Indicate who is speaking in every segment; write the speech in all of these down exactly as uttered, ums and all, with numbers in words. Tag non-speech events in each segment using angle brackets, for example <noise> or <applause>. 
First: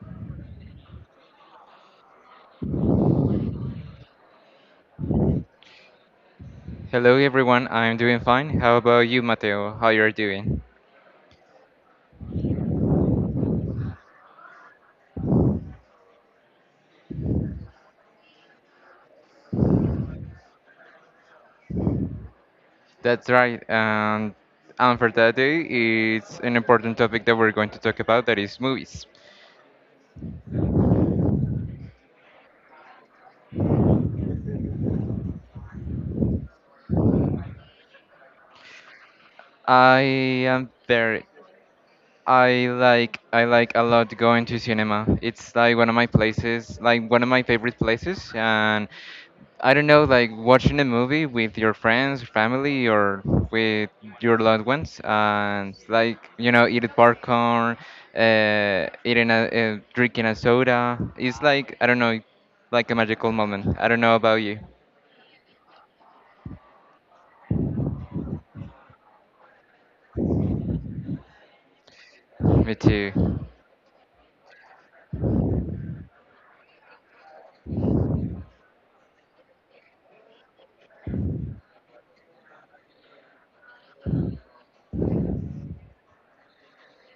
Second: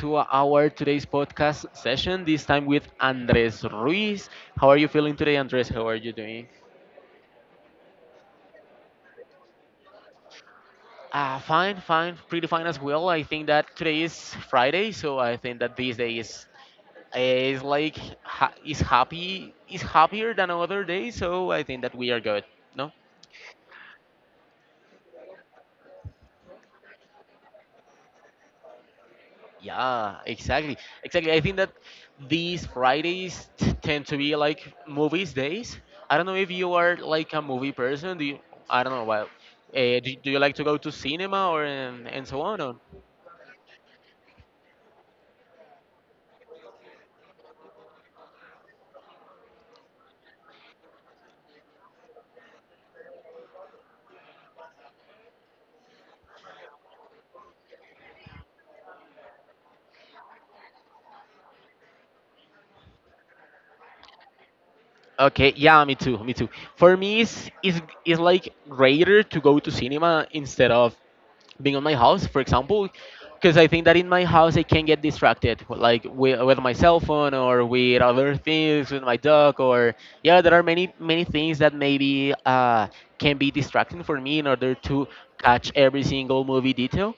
Speaker 1: to our today's podcast session. This time with Andres Ruiz. How are you feeling today, Andres? How are you doing?
Speaker 2: Hello everyone, I'm doing fine. How about you, Mateo? How you're doing?
Speaker 1: Uh, fine, fine, pretty fine as well. I think that today is Friday, so I think that this day is is like ha- is happy is happier than other days. So I think that we are good. No.
Speaker 2: That's right. And and for that day, it's an important topic that we're going to talk about. That is movies.
Speaker 1: Yeah, exactly. Exactly. I think that these Fridays t- tend to be like movies days. I don't know if you are like a movie person. Do you, I don't know. Well, uh,
Speaker 2: I
Speaker 1: do, do you like to
Speaker 2: am
Speaker 1: go to
Speaker 2: very.
Speaker 1: cinema or and, and so on?
Speaker 2: I
Speaker 1: Or?
Speaker 2: like I like a lot going to cinema. It's like one of my places, like one of my favorite places, and I don't know, like watching a movie with your friends, family, or with your loved ones, and like you know, eating popcorn, uh, eating a uh, drinking a soda. It's like I don't know, like a magical moment. I don't know about you.
Speaker 1: Okay, yeah, me too, me too. For me, it's, it's, it's like greater to go to cinema instead of being on my house, for
Speaker 2: Me
Speaker 1: example,
Speaker 2: too.
Speaker 1: because I think that in my house I can get distracted, w- like with, with my cell phone or with other things, with my dog, or yeah, there are many many things that maybe uh, can be distracting for me in order to catch every single movie detail.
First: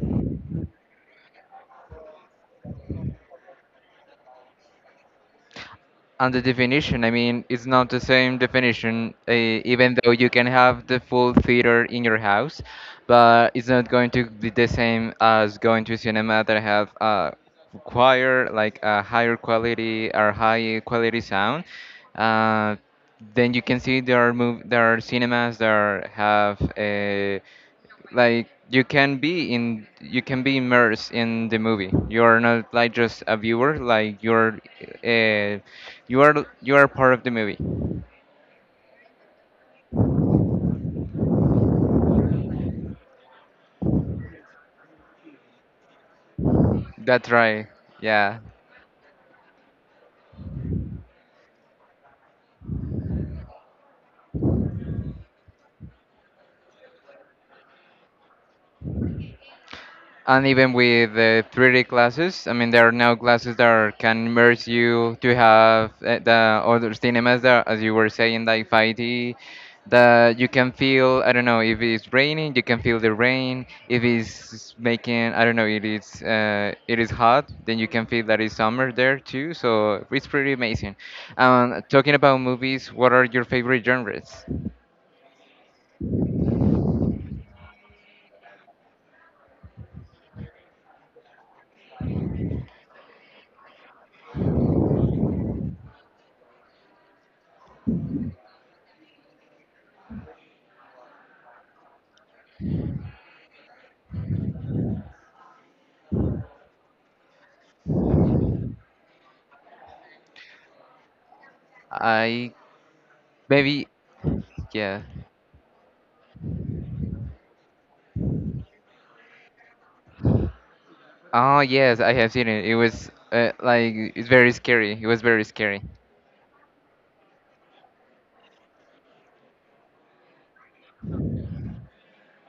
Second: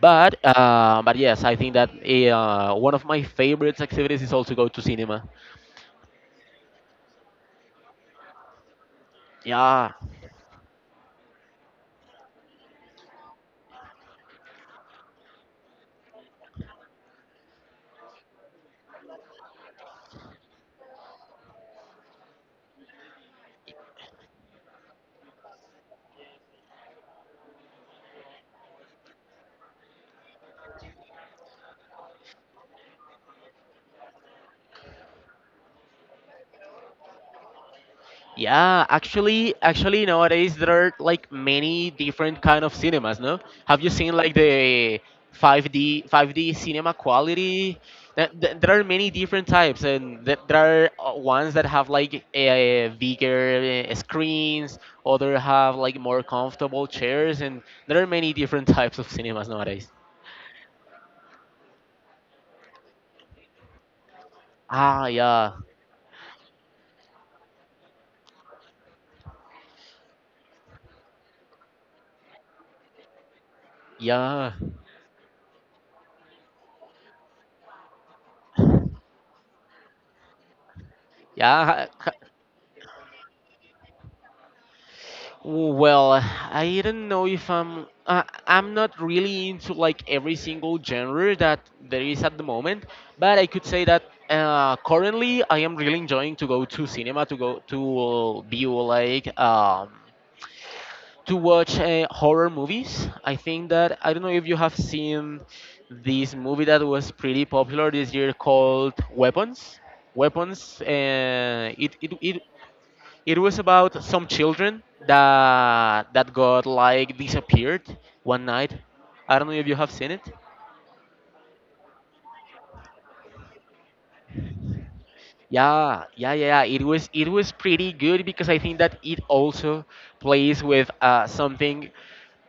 Speaker 1: But uh, but yes, I think that eh, uh, one of my favorite activities is also go to cinema.
Speaker 2: And the definition, I mean, it's not the same definition, uh,
Speaker 1: Yeah,
Speaker 2: even though you can have the full theater in your house, but it's not going to be the same as going to cinema that have a choir, like a higher quality or high quality sound. Uh, then you can see there are mov there are cinemas that are, have uh, like you can be in you can be immersed in the movie. You are not like just a viewer like you're uh, you are you are part of the movie.
Speaker 1: yeah, actually, actually nowadays there are like many different kind of cinemas, no? Have you seen like the five D five D cinema
Speaker 2: That's right,
Speaker 1: quality? Th-
Speaker 2: yeah.
Speaker 1: th- There are many different types, and th- there are uh, ones that have like a bigger uh, screens, other have like more comfortable chairs, and there are many different types of cinemas nowadays.
Speaker 2: And even with the three D classes, I mean, there are now classes that are, can immerse
Speaker 1: Ah,
Speaker 2: you to
Speaker 1: yeah,
Speaker 2: have uh, the other cinemas that, as you were saying, like five D, that you can feel, I don't know, if it's raining, you can feel the rain. If
Speaker 1: yeah,
Speaker 2: it's making, I don't know, it is, uh, it is hot, then you can feel that it's summer there too. So it's pretty amazing. Um,
Speaker 1: yeah.
Speaker 2: talking about movies, what are your favorite genres?
Speaker 1: Well, I don't know if I'm uh, I'm not really into like every single genre that there is at the moment, but I could say that uh, currently I am really enjoying to go to cinema to go to uh, view like um, to watch uh, horror movies. I think that I don't know if you have seen this movie that was pretty popular this year called Weapons. Weapons. Uh, it, it it
Speaker 2: I
Speaker 1: it was
Speaker 2: maybe,
Speaker 1: about some children
Speaker 2: yeah.
Speaker 1: that that got like disappeared one night. I don't know if you have seen it.
Speaker 2: Oh yes, I have seen it. It was uh, like it's very scary. It was very scary.
Speaker 1: Yeah, yeah, yeah, yeah. It was it was pretty good because I think that it also plays with uh, something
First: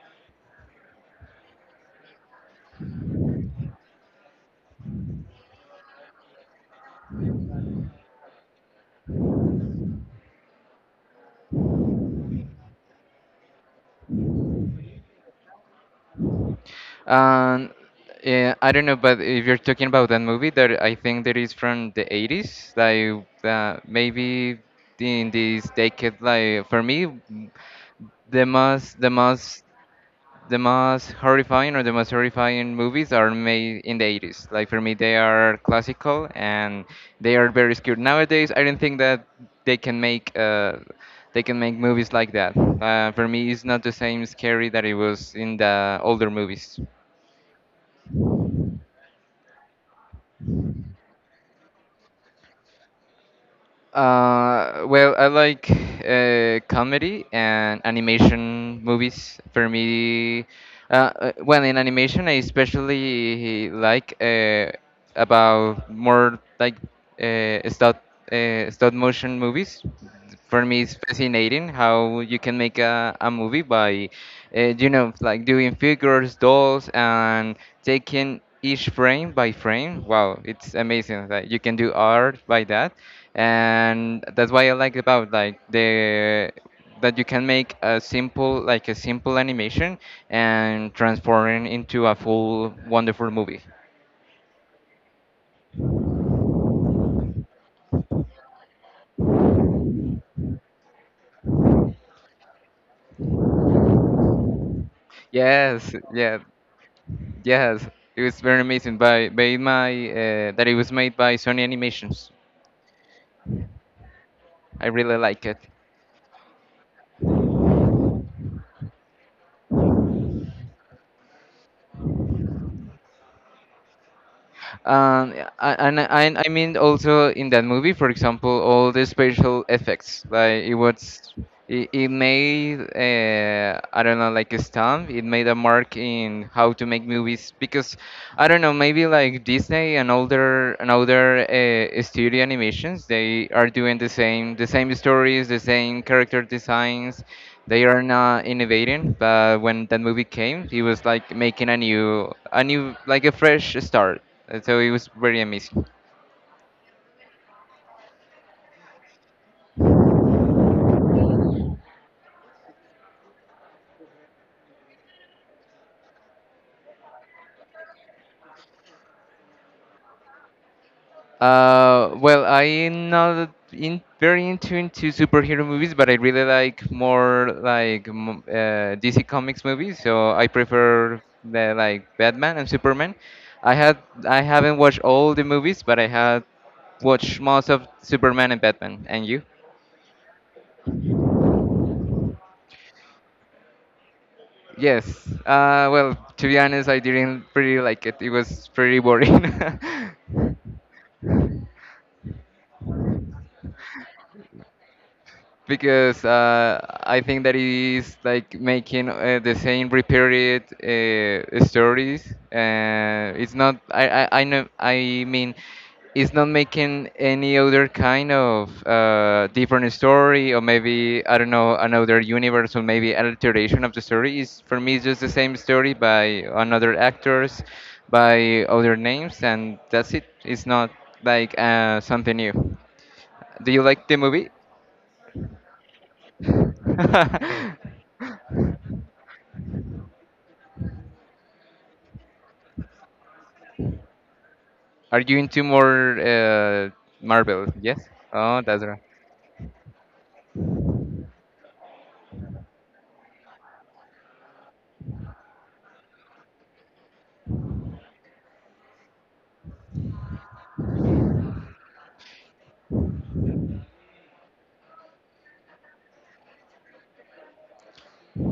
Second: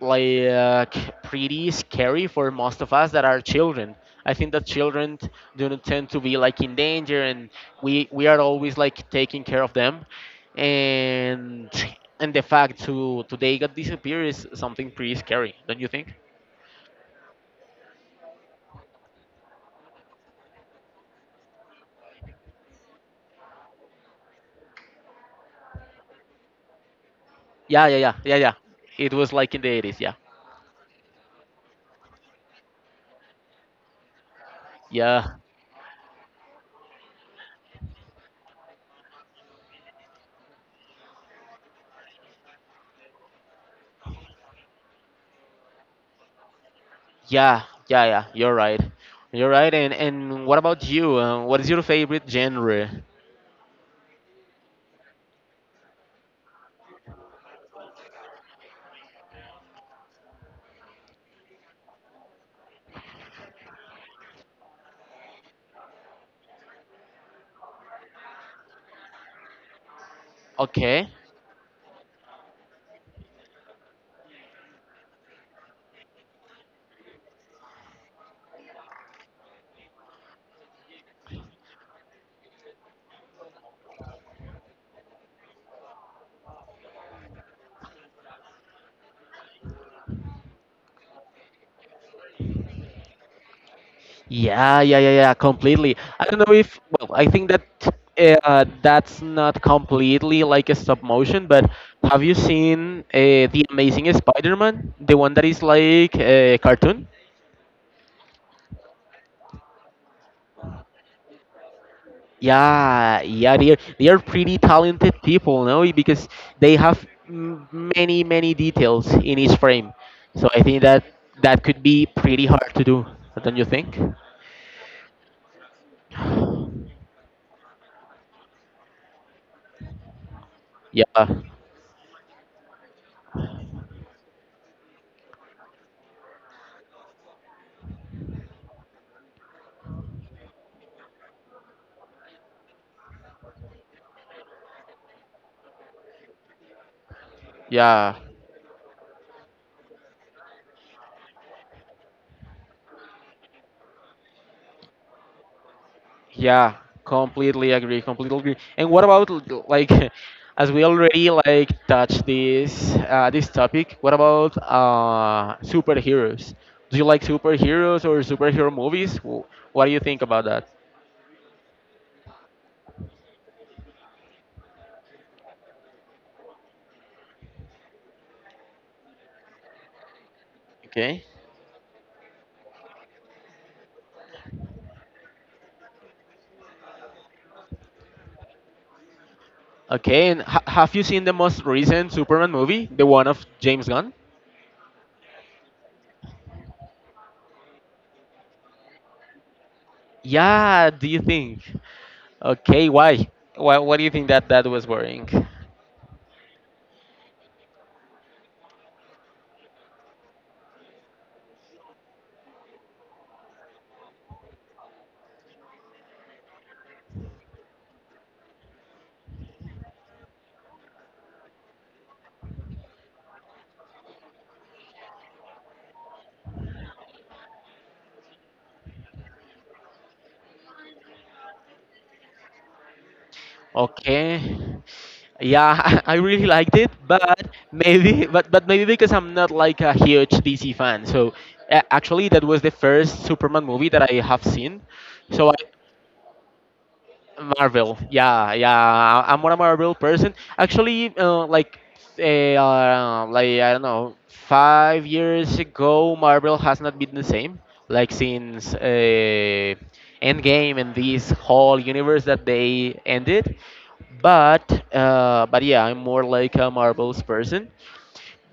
Speaker 1: like pretty scary for most of us that are children. I think that children do not tend to be like in danger, and we we are always like taking care of them, and and the fact to today got disappear is something pretty scary, don't you think?
Speaker 2: Um, yeah, I don't know, but if you're talking about that movie, that I think that is from the eighties, like uh, maybe in this decade, like for me,
Speaker 1: Yeah, yeah, yeah, yeah,
Speaker 2: the
Speaker 1: yeah.
Speaker 2: most the
Speaker 1: It was like in
Speaker 2: most
Speaker 1: the eighties, yeah,
Speaker 2: the most horrifying or the most horrifying movies are made in the eighties. Like for me, they
Speaker 1: yeah.
Speaker 2: are classical and they are very skewed. Nowadays, I don't think that they can make uh, they can make movies like that. Uh, for me, it's not the same scary that it was in the older movies.
Speaker 1: Yeah, yeah, yeah. You're right. You're right. And and what about you? Uh, what is your favorite genre?
Speaker 2: Uh, well, I like uh, comedy and animation movies. For me, uh, uh, well, in animation, I especially like uh, about more like uh, stop uh, stop motion movies. For me, it's
Speaker 1: Okay.
Speaker 2: fascinating how you can make a, a movie by, uh, you know, like doing figures, dolls, and taking each frame by frame. Wow, it's amazing that you can do art by that and that's why I like about like the that you can make a simple like a simple animation and transform it into a full wonderful movie.
Speaker 1: Yeah, yeah, yeah, yeah. Completely. I don't know if. Well, I think that uh, that's not completely like a stop motion. But have you seen uh, the Amazing Spider-Man, the one that is
Speaker 2: Yes,
Speaker 1: like
Speaker 2: yeah,
Speaker 1: a cartoon?
Speaker 2: yes. It was very amazing by by my uh, that it was made by Sony Animations.
Speaker 1: Yeah, yeah, they're they're pretty
Speaker 2: I
Speaker 1: talented
Speaker 2: really like it.
Speaker 1: people, no? Because they have m- many many details in each frame, so I think that that could be pretty hard to do, don't you think?
Speaker 2: Um, yeah, a- and and I mean also in that movie, for example, all the special effects, like it was,
Speaker 1: Yeah,
Speaker 2: it, it made uh, I don't know, like a stamp. It made a mark in how to make movies because I don't know, maybe like Disney and older and older uh, studio animations, they are doing the same, the same stories, the same character designs. They are
Speaker 1: yeah,
Speaker 2: not innovating, but when that movie came, it was like making a new, a new, like a fresh start. Uh, So it was very amazing.
Speaker 1: yeah. Completely agree. Completely agree. And what about l- like, <laughs> as we already like touched this uh, this topic, what about uh superheroes? Do you like superheroes or superhero movies? Wh- What do you think about that?
Speaker 2: Uh, well, I'm not in very into into superhero movies, but I really like more like m- uh, D C Comics movies. So I prefer the, like Batman and Superman. I had I haven't watched all the movies, but I had watched most of Superman and Batman. And you?
Speaker 1: Okay, and ha- have you seen the most recent Superman movie, the one of James Gunn?
Speaker 2: Yes. Uh, well, to be honest, I didn't really like it. It was pretty boring.
Speaker 1: Yeah,
Speaker 2: <laughs>
Speaker 1: do you think? Okay, why? Why? What do you think that that was boring?
Speaker 2: Because uh, I think that it is like making uh, the same repeated uh, stories. Uh, it's not. I, I I know. I mean, it's not making any other kind of uh, different story, or maybe I don't know another universe, or maybe alteration of the story. Is for me it's just the same story by another actors, by other names, and that's it. It's not like uh, something new. Do you like the movie?
Speaker 1: Okay. Yeah, <laughs> I really liked it, but maybe, but but maybe because I'm not like a huge D C fan. So uh, actually, that was the first Superman movie that I have seen.
Speaker 2: <laughs> Are you
Speaker 1: So I,
Speaker 2: into more uh, Marvel?
Speaker 1: Marvel.
Speaker 2: Yes.
Speaker 1: Yeah,
Speaker 2: Oh, that's right.
Speaker 1: yeah. I- am more a Marvel person. Actually, uh, like, eh, uh, like I don't know, five years ago, Marvel has not been the same. Like since uh, Endgame and this whole universe that they ended. But uh, but yeah, I'm more like a Marvel's person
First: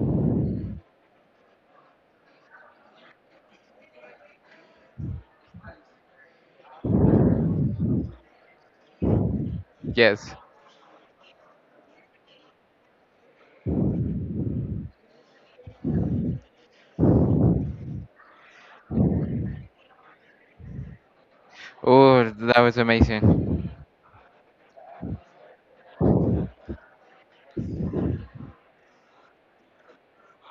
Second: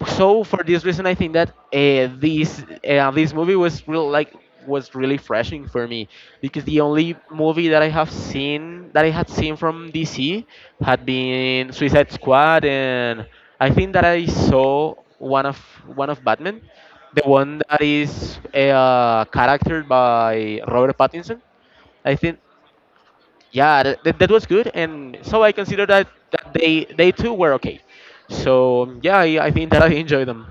Speaker 1: so for this reason I think that uh, this uh, this movie was real like was really refreshing for me because the only movie that i have seen that I had seen from
Speaker 2: Yes.
Speaker 1: dc had been suicide squad and I think that I saw one of one of batman the one that is uh, charactered by robert pattinson I
Speaker 2: Oh,
Speaker 1: think
Speaker 2: that was amazing.
Speaker 1: yeah that, that, that was good and so I consider that, that they they too were okay so yeah i, I think that I enjoyed them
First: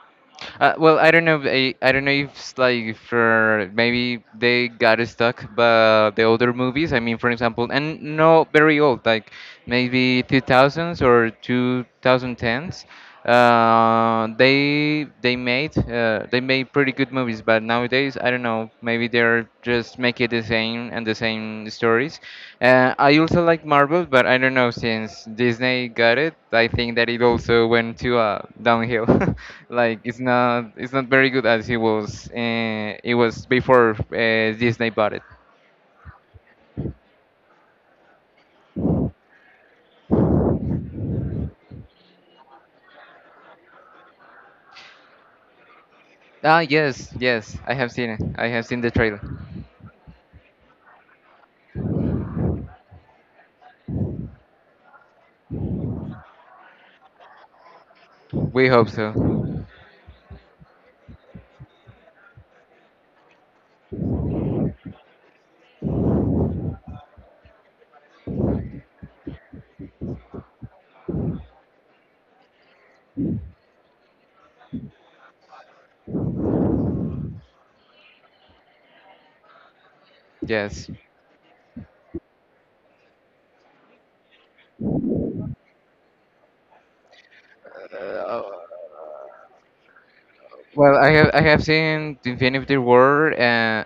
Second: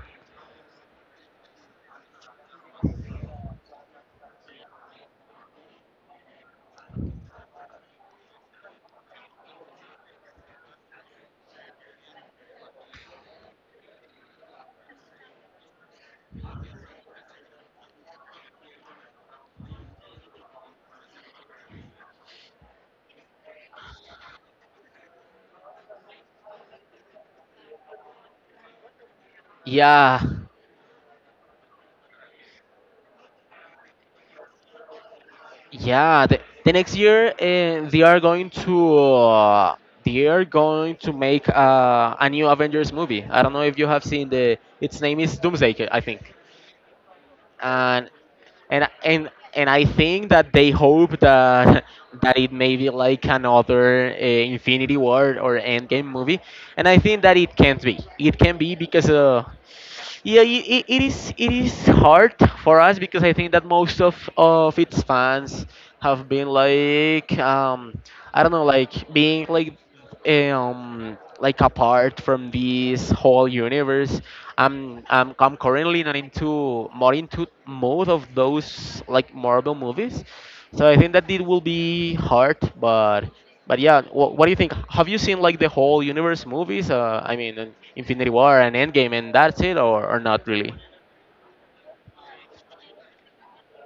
Speaker 2: Uh, well, I don't know. I, I don't know if it's like for maybe they got stuck, but the older movies. I mean, for example, and no, very old, like maybe two thousands or two thousand tens. Uh, they they made uh, they made pretty good movies, but now days. I don't know. Maybe they're just make it the same and the same stories. Uh, I also like Marvel, but I don't know since Disney got it. I think that it also went to uh, downhill. <laughs> Like it's
Speaker 1: Yeah,
Speaker 2: not it's not very good as it was. Uh, it was before uh, Disney bought it.
Speaker 1: yeah. The, the next year, uh, they are going to uh, they are going to make uh, a new Avengers movie. I don't know if you have seen the. Its name is Doomsday, Ki- I think.
Speaker 2: Ah yes yes, I have
Speaker 1: And
Speaker 2: seen it. I have seen
Speaker 1: and
Speaker 2: the trailer.
Speaker 1: and and I think that they hope that <laughs> that it may be like another uh, Infinity War or Endgame movie. And I think that it can't be. It can
Speaker 2: We
Speaker 1: be
Speaker 2: hope
Speaker 1: because uh,
Speaker 2: so.
Speaker 1: Yeah, i- i- it is it is hard for us because I think that most of of its fans have been like um I don't know like being like um like apart from this whole universe. I'm I'm, I'm currently not into more into most of those like Marvel movies, so
Speaker 2: Yes.
Speaker 1: I think that it will be hard, but. But yeah, what, what do you think? Have you seen like the whole universe movies? Uh, I mean, and Infinity War and Endgame, and that's it, or, or not really?
Speaker 2: Well, I have I have seen the Infinity War, and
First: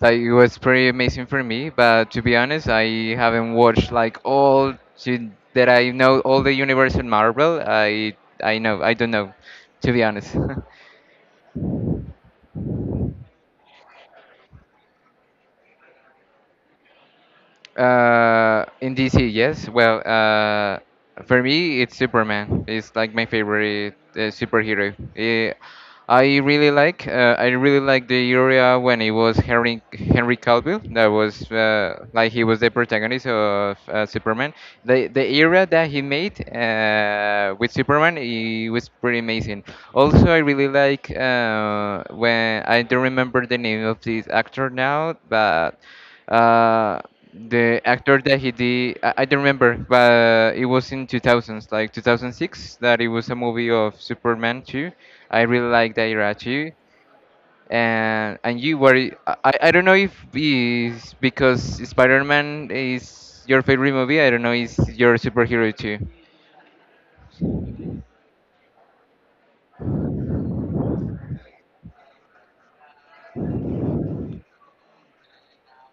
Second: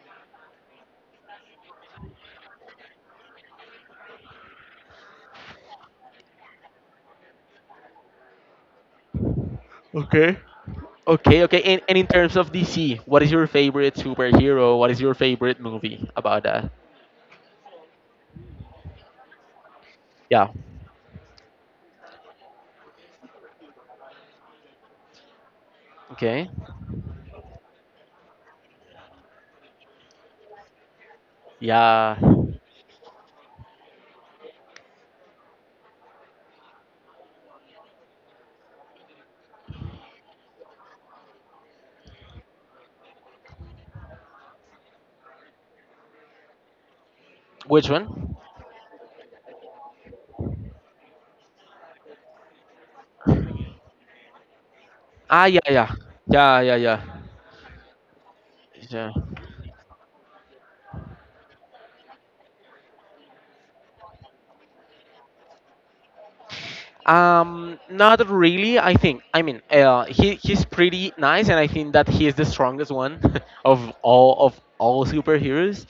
Speaker 2: that it was pretty amazing for me. But to be honest, I haven't watched like all to, that I know all the universe in Marvel. I I know I don't know, to be honest.
Speaker 1: Okay.
Speaker 2: <laughs>
Speaker 1: Okay, okay. And, and in terms of D C, what is your favorite superhero? What is your favorite movie about that?
Speaker 2: Uh, in D C, yes. Well,
Speaker 1: Yeah.
Speaker 2: uh, for me, it's Superman. It's like my favorite uh, superhero. Eh, I
Speaker 1: Okay.
Speaker 2: really like. Uh, I really like the area when it was Henry Henry Cavill. That was uh,
Speaker 1: Yeah.
Speaker 2: like he was the protagonist of uh, Superman. The the era that he made uh, with Superman, it was pretty amazing. Also, I really like uh, when I don't remember the name of this actor now, but. Uh, the
Speaker 1: Which
Speaker 2: actor
Speaker 1: one?
Speaker 2: that he did, I, I don't remember, but it was in two thousands, like two thousand six, that it was a movie of Superman two. I
Speaker 1: Ah, yeah,
Speaker 2: really
Speaker 1: yeah,
Speaker 2: like that era
Speaker 1: yeah,
Speaker 2: too.
Speaker 1: yeah, yeah.
Speaker 2: And and you were,
Speaker 1: Yeah.
Speaker 2: I, I I don't know if it's because Spider-Man is your favorite movie. I don't know, it's your superhero too.
Speaker 1: Um, not really. I think. I mean, uh, he he's pretty nice, and I think that he is the strongest one <laughs> of all of all superheroes.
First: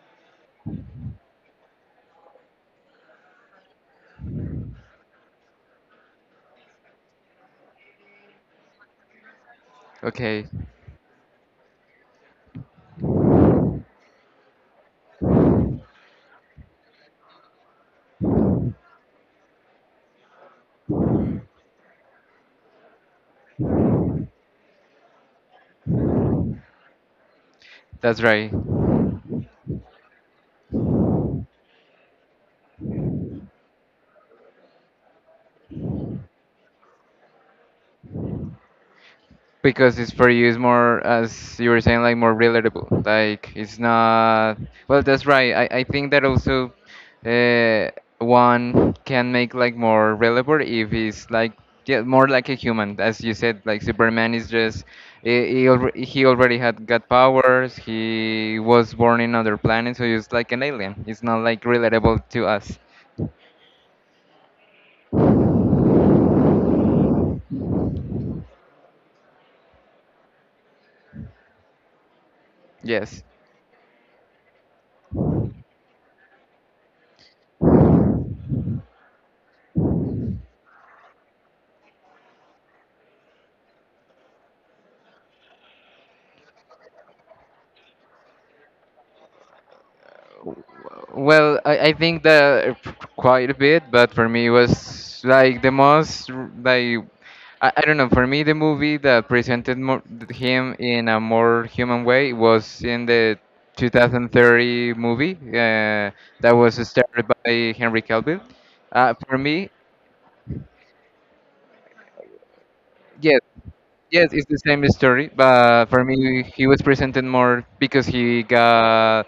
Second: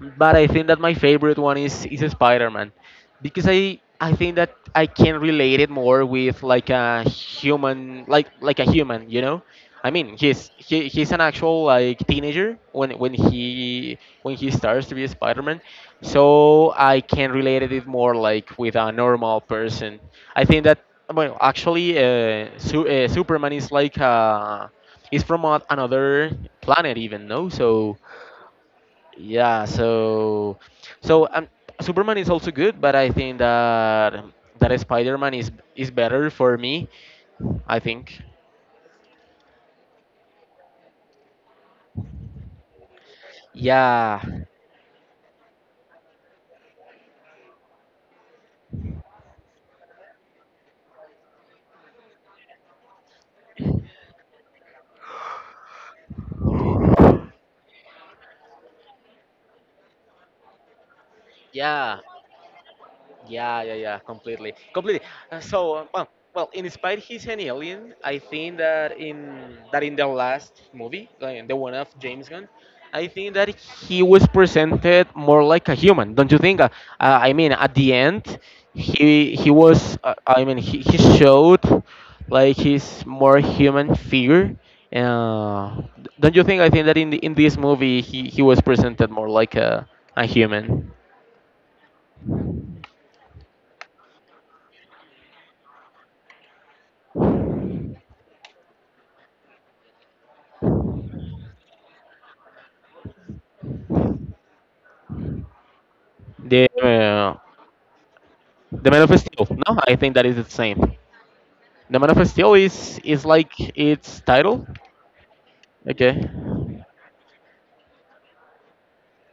Speaker 1: But I think that my favorite one is is Spider-Man because I I think that I can relate it more with like a human like like a human you know I mean
Speaker 2: Okay,
Speaker 1: he's he, he's an actual like teenager when when he when he starts to be a Spider-Man so I can relate it more like with a normal person I think that well actually uh, Su- uh, Superman is like uh, is from a- another planet even no so
Speaker 2: that's right.
Speaker 1: yeah, so so um, Superman is also good, but I think that that Spider-Man is is better for me, I think.
Speaker 2: Because it's for you is more as you were saying like more relatable, like it's
Speaker 1: Yeah.
Speaker 2: not well that's right, i, I think that also uh, one can make like more relatable if it's like yeah, more like a human as you said, like Superman is just he, he, alre- he already had got powers, he was born in other planet so he's like an alien. It's not like
Speaker 1: Yeah.
Speaker 2: relatable to us.
Speaker 1: Yeah, yeah, yeah, completely, completely. Uh, So, uh, well, well, in spite he's an alien, I think that in that in the last movie, like the one of James Gunn, I
Speaker 2: Yes.
Speaker 1: think that he was presented more like a human. Don't you think? Uh, uh, I mean, at the end, he he was. Uh, I mean, he, he showed like his more human figure. Uh, don't you think? I think that in the, in this movie, he he was presented more like a a human.
Speaker 2: Well, I, I think that quite a bit, but for me it was like the most r- like I, I don't know. For me, the movie that presented more, him in a more human way was in the two thousand thirty movie uh, that
Speaker 1: The
Speaker 2: was starred
Speaker 1: uh,
Speaker 2: by Henry Cavill.
Speaker 1: The Man
Speaker 2: Uh,
Speaker 1: of
Speaker 2: for
Speaker 1: Steel.
Speaker 2: me,
Speaker 1: No, I think that is the same. The Man of Steel is is
Speaker 2: yes,
Speaker 1: like its
Speaker 2: yes, it's the
Speaker 1: title.
Speaker 2: same story, but for
Speaker 1: Okay.
Speaker 2: me, he was presented more because he got,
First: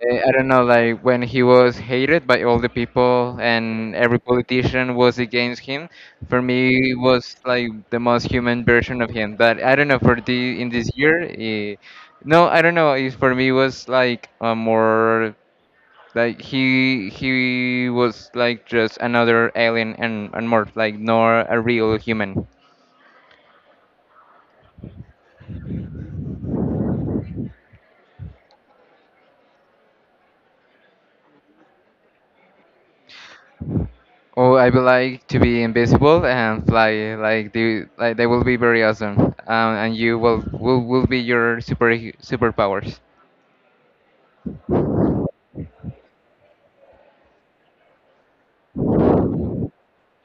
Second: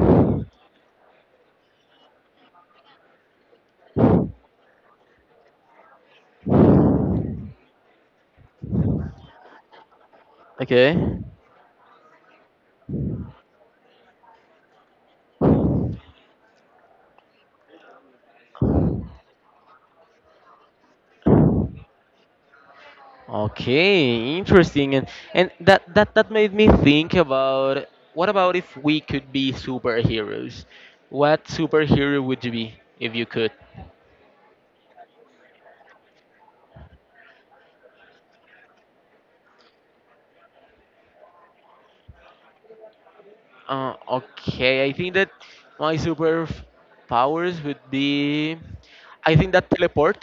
Speaker 2: eh, I don't know, like when he was hated by all the people and every politician was against him. For me, it was like the most human version of him. But I don't know for the in this
Speaker 1: Okay.
Speaker 2: year, eh, no, I don't know. It for me it was like a more like he he was like just another alien and and more like nor a real human.
Speaker 1: Okay. Interesting. And and that that that made me think about what about if we could be superheroes? What superhero would you be if you could?
Speaker 2: Oh, I would like to be invisible and fly. Like they, like they will be very awesome. Um, and you, will will will be your super superpowers.
Speaker 1: Uh, okay, I think that my super f- powers would be. I think that teleport.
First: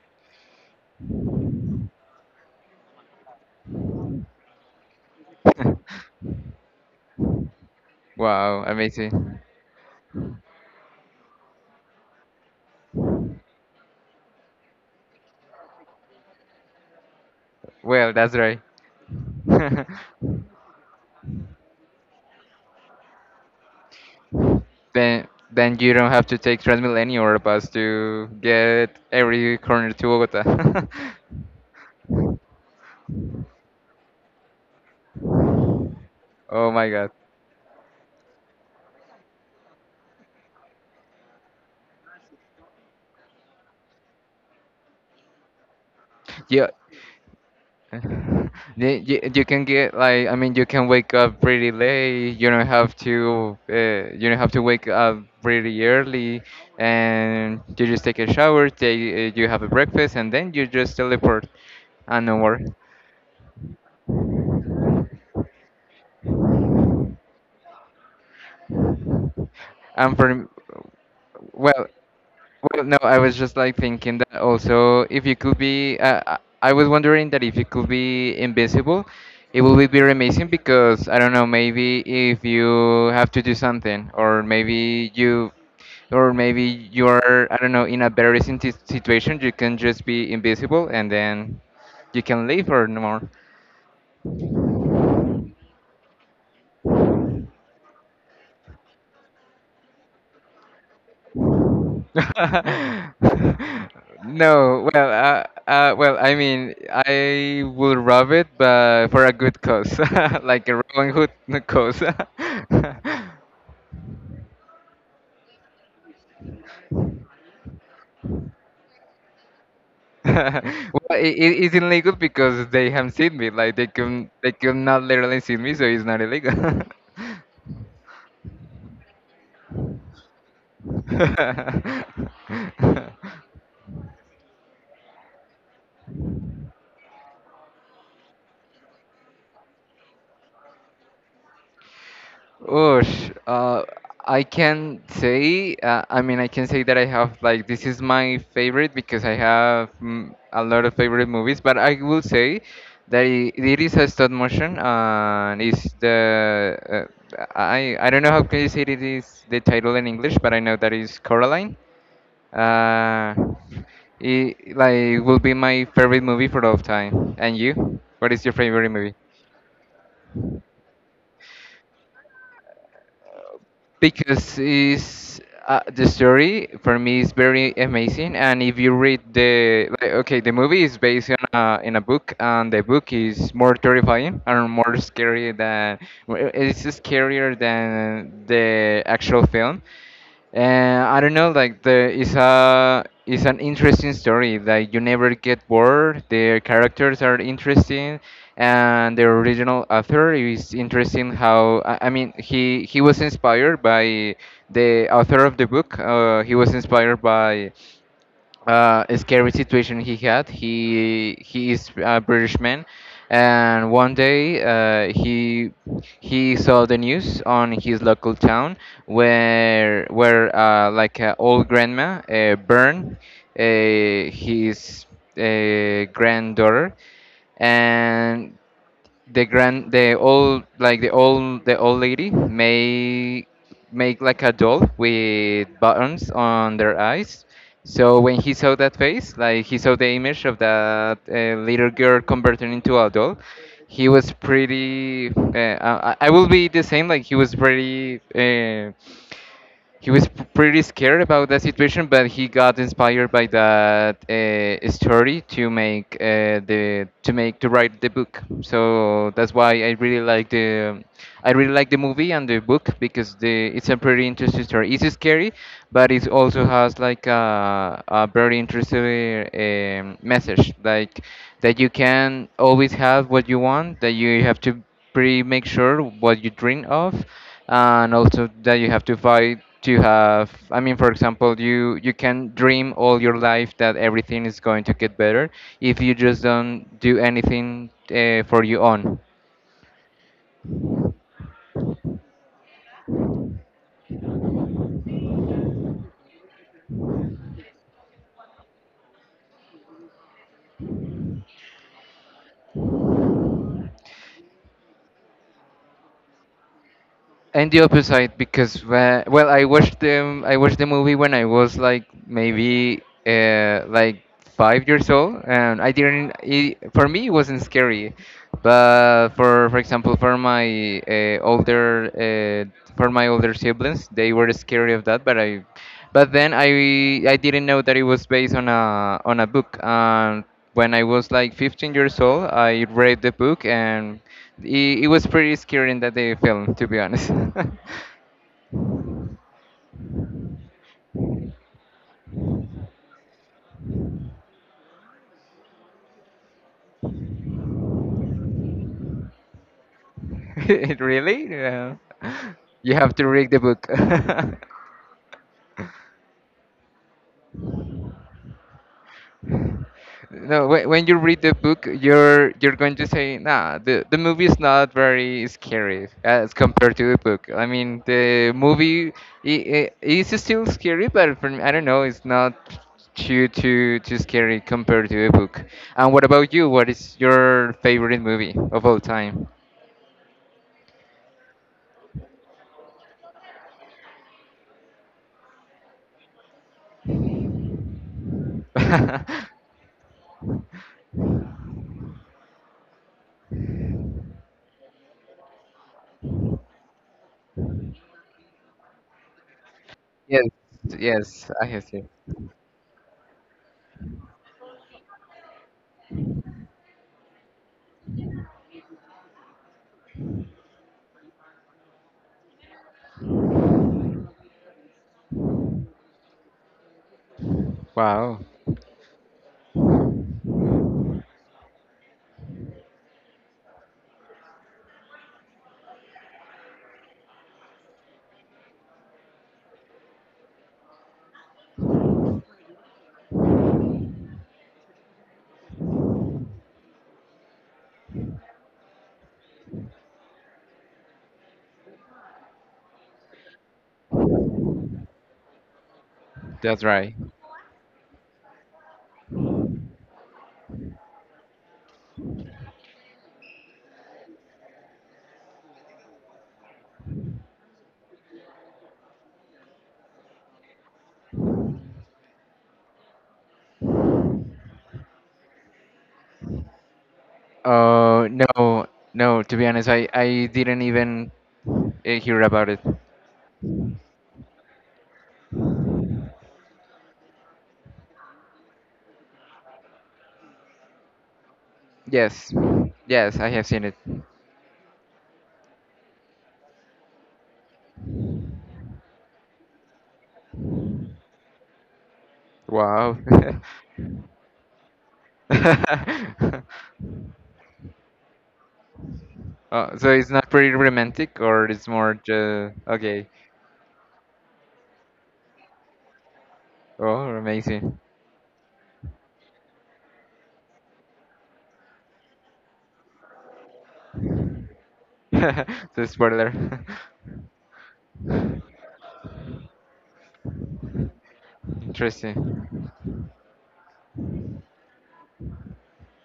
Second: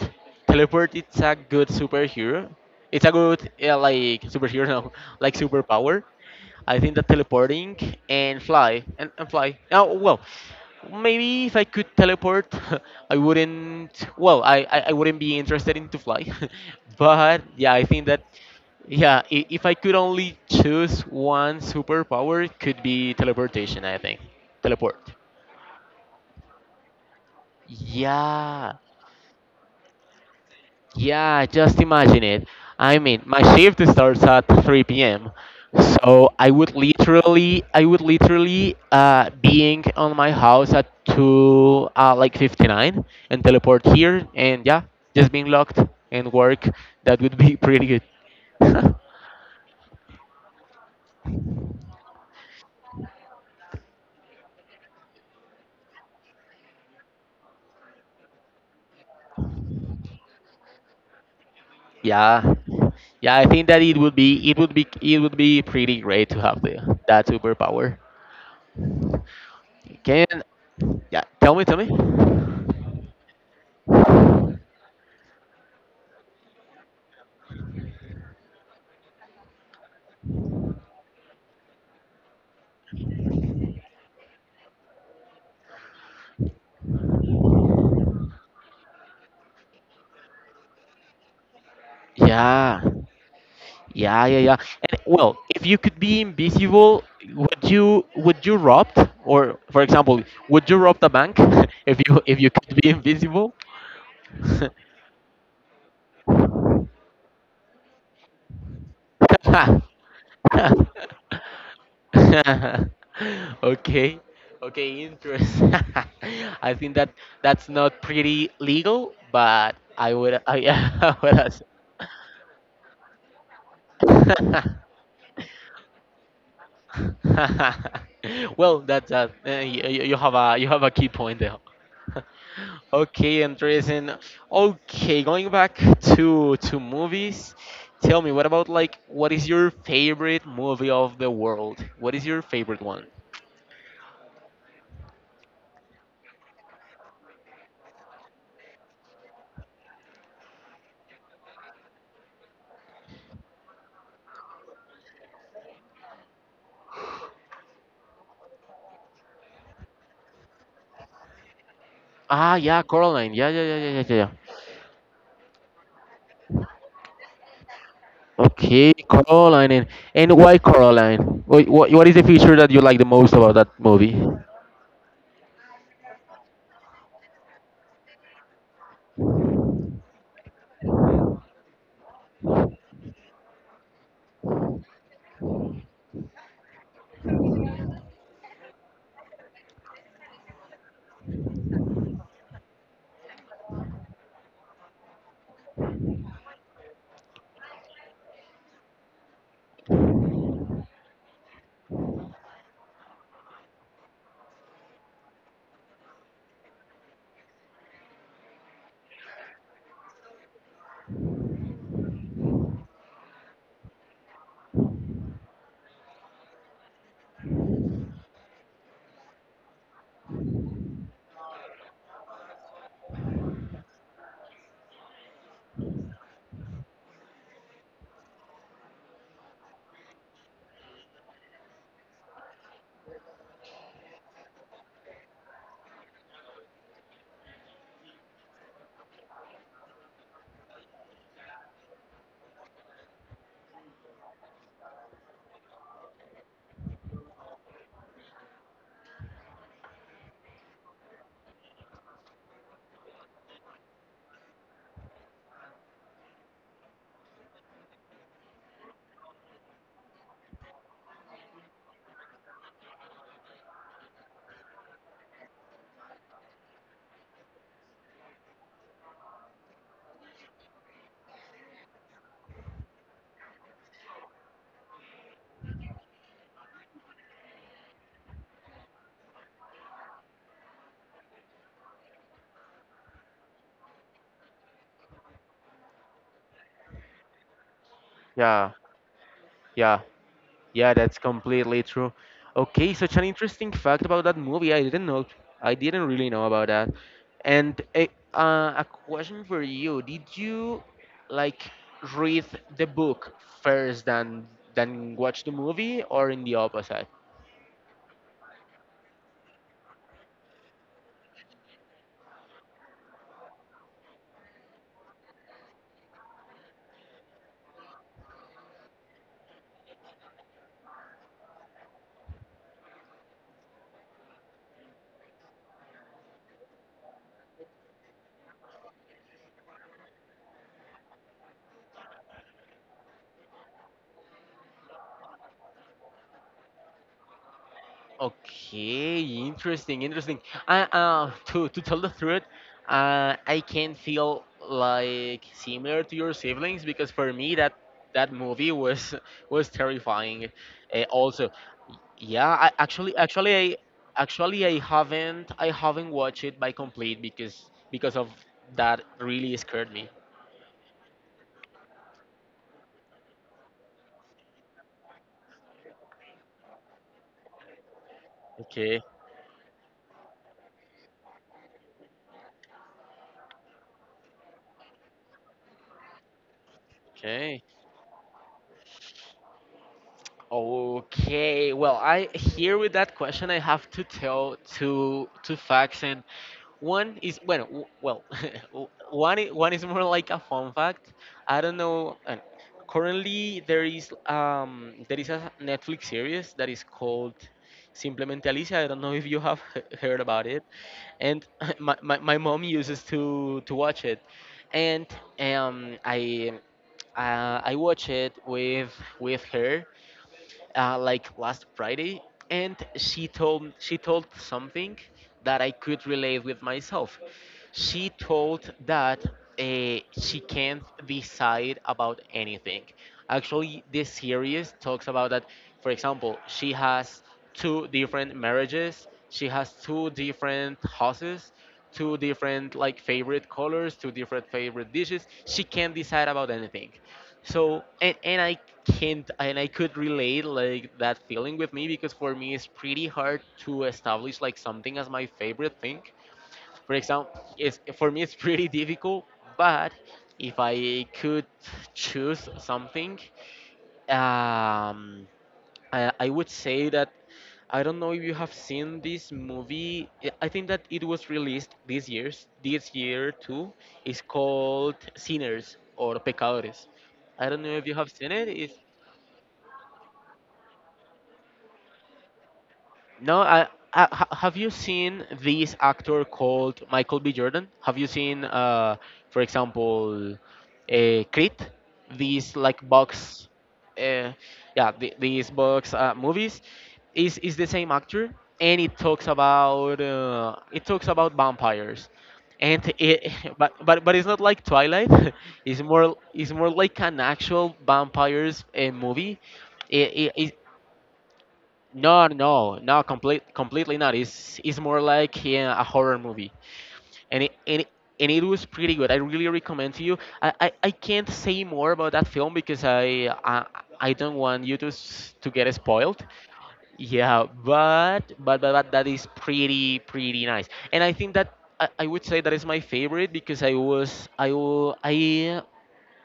Speaker 1: Teleport it's a good superhero. It's a good yeah, like superhero no, <laughs> like
Speaker 2: <laughs>
Speaker 1: superpower. I think that teleporting and
Speaker 2: Wow,
Speaker 1: fly and, and
Speaker 2: amazing.
Speaker 1: fly. Oh well, maybe if I could teleport, <laughs> I wouldn't. Well, I, I, I wouldn't be interested in to fly, <laughs> but yeah, I think
Speaker 2: Well,
Speaker 1: that
Speaker 2: that's right.
Speaker 1: yeah, i- if I could
Speaker 2: <laughs>
Speaker 1: only choose one superpower, it could be teleportation, I think. Teleport.
Speaker 2: Then then you don't have to take Transmilenio or a bus to
Speaker 1: Yeah,
Speaker 2: get every corner to Bogota. <laughs>
Speaker 1: yeah, just imagine it. I mean, my shift starts at three p m. So I
Speaker 2: Oh
Speaker 1: would
Speaker 2: my God.
Speaker 1: literally, I would literally uh, being on my house at two, uh, like fifty-nine and teleport here and yeah, just being locked and
Speaker 2: Yeah,
Speaker 1: work. That would be pretty
Speaker 2: you,
Speaker 1: good. <laughs>
Speaker 2: you, you can get like I mean you can wake up pretty late. You don't have to uh, you don't have to wake up pretty early, and you just take a shower. Take, uh, you have a breakfast, and then you just teleport and
Speaker 1: Yeah,
Speaker 2: onward.
Speaker 1: yeah. I think that it would be it would be it would be pretty great to have the that superpower.
Speaker 2: And
Speaker 1: Can
Speaker 2: for
Speaker 1: yeah? Tell me, tell
Speaker 2: well,
Speaker 1: me.
Speaker 2: well, no, I was just like thinking that also if you could be, uh, I I was wondering that if you could be invisible, it would be amazing because I don't know, maybe if you have to do something, or maybe you, or maybe you're, I don't know, in a very situation, you can just be invisible and then you can leave
Speaker 1: Yeah,
Speaker 2: or no more.
Speaker 1: yeah, yeah, yeah. And well, if you could be invisible, would you would you robbed or for example, would you rob the bank <laughs> if you if you could be invisible?
Speaker 2: <laughs> No, well, uh, uh, well, I mean, I will rob it, but for a good
Speaker 1: <laughs>
Speaker 2: cause, <laughs> like a Robin Hood cause.
Speaker 1: <laughs> <laughs>
Speaker 2: <laughs>
Speaker 1: okay okay interest <laughs> I think that that's not pretty legal but i would i, <laughs>
Speaker 2: Well,
Speaker 1: I would
Speaker 2: it,
Speaker 1: as-
Speaker 2: it's illegal because they haven't seen me. Like they can, they could not literally see me, so it's not illegal.
Speaker 1: <laughs> well that's that uh, you, you have a you have a key point there <laughs>
Speaker 2: <laughs>
Speaker 1: okay
Speaker 2: <laughs>
Speaker 1: interesting okay going back to to movies tell me what about like what is your favorite movie of the world what is your favorite one
Speaker 2: Oosh, uh, I can say, uh, I mean, I can say that I have like this is my favorite because I have mm, a lot of favorite movies, but I will say that I it is a stop motion uh, and it's the uh, I I don't know how can you say it is the title in English, but I know that is Coraline.
Speaker 1: ah yeah coraline
Speaker 2: Uh,
Speaker 1: yeah yeah yeah yeah yeah yeah
Speaker 2: it like will be my favorite movie for all time. And you? What is your favorite
Speaker 1: Okay,
Speaker 2: movie?
Speaker 1: Coraline. And and why Coraline? What, what, what is the feature that you like the most about that movie?
Speaker 2: Because is, uh, the story for me is very amazing. And if you read the like, okay, the movie is based on a, in a book, and the book is more terrifying and more scary than w- it's scarier than the actual film. And I don't know, like the it's a it's an interesting story. Like you never get bored. The characters are interesting, and the original author is interesting. How I, I mean, he he was inspired by the author of the book. Uh, he was inspired by uh, a scary situation he had. He he is a British man, and one day uh, he he saw the news on his local town where where uh, like uh, old grandma uh, burned uh, his uh, granddaughter, and the grand the old like the old the old lady may make like a doll with buttons on their eyes. So when he saw that face, like he saw the image of that uh, little girl converted into a doll, he was pretty uh, I, I I will be the same. Like he was pretty uh, he was p- pretty scared about the situation, but he got inspired by that uh, story to make uh, the to make to write the book. So that's why I really like the I really like the movie and the book, because the it's a pretty interesting story. It's scary, but it also has like a, a very interesting um, message, like that you can always have what you want, that you have to pretty make sure what you dream of, and also that you have to fight to have, I mean, for example, you you can dream all your life that everything is going to get better if you just don't do anything uh, for
Speaker 1: Yeah,
Speaker 2: your own.
Speaker 1: yeah, yeah, that's completely true. Okay, such an interesting fact about that movie. I didn't know. I didn't really know about that. And a, uh, a question for you. Did you like read the book first than than watch the movie, or in the opposite?
Speaker 2: And the opposite, because when, well, I watched them. I watched the movie when I was like maybe uh, like five years old, and I didn't. It, for me, it wasn't scary, but for for example, for my uh, older uh, for my older siblings, they were scared of that. But I, but then I I didn't know that it was based on a, on a book. And when I was like fifteen years old, I read the book, and it, it was pretty scary in that the film, to be honest. <laughs>
Speaker 1: Okay, interesting, interesting. I uh to to tell the truth, uh I can feel like similar to your siblings, because for me that that movie was <laughs> was terrifying.
Speaker 2: It
Speaker 1: Uh,
Speaker 2: really?
Speaker 1: also,
Speaker 2: Yeah.
Speaker 1: yeah, I
Speaker 2: You have
Speaker 1: actually
Speaker 2: to read
Speaker 1: actually
Speaker 2: the
Speaker 1: I
Speaker 2: book. <laughs>
Speaker 1: actually I haven't I haven't watched it by complete, because because of that really scared me.
Speaker 2: No, when, when you read the book, you're you're going to say, nah, the the movie is not very scary as compared to the book. I mean, the
Speaker 1: Okay,
Speaker 2: movie, it, it is still scary, but for me, I don't know, it's not too, too, too scary compared to the book. And what about you? What is
Speaker 1: okay.
Speaker 2: your favorite movie of all time?
Speaker 1: Okay, well, I here with that question, I have to tell two two facts. And one is bueno, w- well, <laughs> one i-
Speaker 2: <laughs>
Speaker 1: one is more like a fun fact. I don't know. uh, Currently, there is um there is a Netflix series that is called Simplemente Alicia. I don't know if you have <laughs> heard
Speaker 2: Yes,
Speaker 1: about it. And
Speaker 2: yes, I
Speaker 1: <laughs>
Speaker 2: have
Speaker 1: my,
Speaker 2: seen.
Speaker 1: my, my mom uses to to watch it, and um I uh, I watched it with with her uh, like last Friday, and she told she told something that I could relate with myself. She
Speaker 2: Wow,
Speaker 1: told that uh, she can't decide about anything. Actually, this series talks about that. For example, she has two different marriages, she has two different houses, two different like favorite colors, two different favorite dishes. She can't decide about anything. So, and and I can't, and I could relate like that feeling with me, because for me it's pretty hard to establish like something as my favorite thing.
Speaker 2: that's
Speaker 1: For
Speaker 2: right.
Speaker 1: example, it's, for me it's pretty difficult, but if I could choose something, um, I, I would say that I don't know if you have seen this movie. I I think that it was released this year's this year too. It's called Sinners, or Pecadores. I don't know if you have
Speaker 2: Oh
Speaker 1: seen it. It's
Speaker 2: no, no. To be honest, I I didn't even uh, hear about it.
Speaker 1: No, I, I, ha- have you seen this actor called Michael B. Jordan? Have you seen, uh, for example, uh, Creed?
Speaker 2: Yes,
Speaker 1: These like
Speaker 2: yes, I
Speaker 1: box,
Speaker 2: have seen it.
Speaker 1: uh, yeah, the, these box uh, movies is is the same actor, and it talks about uh, it talks about vampires, and
Speaker 2: Wow.
Speaker 1: it, <laughs> but but but it's not like Twilight. <laughs> it's more it's more like an
Speaker 2: <laughs>
Speaker 1: actual vampires uh, movie.
Speaker 2: Oh, so it's
Speaker 1: It,
Speaker 2: not
Speaker 1: it,
Speaker 2: pretty romantic, or it's more,
Speaker 1: no,
Speaker 2: just
Speaker 1: no, no,
Speaker 2: okay.
Speaker 1: complete, completely not. It's it's more like, yeah, a horror movie,
Speaker 2: Oh,
Speaker 1: and it, and it,
Speaker 2: amazing.
Speaker 1: and it was pretty good. I really recommend to you. I, I, I can't say more about that film, because I I, I don't want you to s- to
Speaker 2: <laughs>
Speaker 1: get
Speaker 2: The
Speaker 1: spoiled.
Speaker 2: spoiler.
Speaker 1: Yeah, but, but but but
Speaker 2: <laughs>
Speaker 1: that is pretty pretty nice, and I think that I, I would say that is
Speaker 2: Interesting.
Speaker 1: my favorite, because I was I wa- I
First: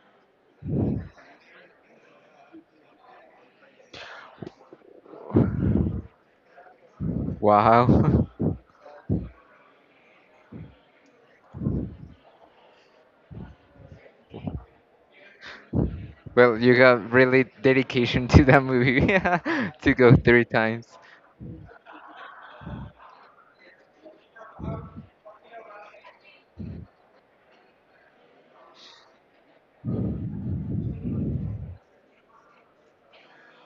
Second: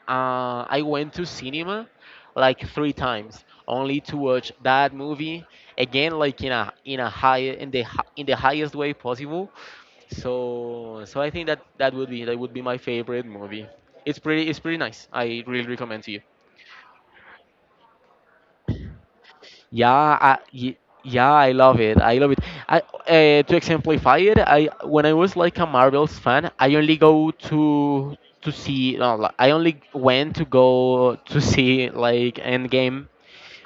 Speaker 1: uh, I went to cinema like three times only to watch that movie again, like in a in a high in the hi- in
Speaker 2: Wow.
Speaker 1: the
Speaker 2: <laughs>
Speaker 1: highest way possible. So so I think that that would be that would be my favorite movie. It's pretty it's pretty nice. I really recommend to you.
Speaker 2: Well, you got really dedication to that movie <laughs>
Speaker 1: Yeah,
Speaker 2: to go
Speaker 1: I,
Speaker 2: three
Speaker 1: y-
Speaker 2: times,
Speaker 1: yeah, I love it. I love it. I uh, to exemplify it, I when I was like a Marvels fan, I only go to to see. No, li- I only went to go to see like Endgame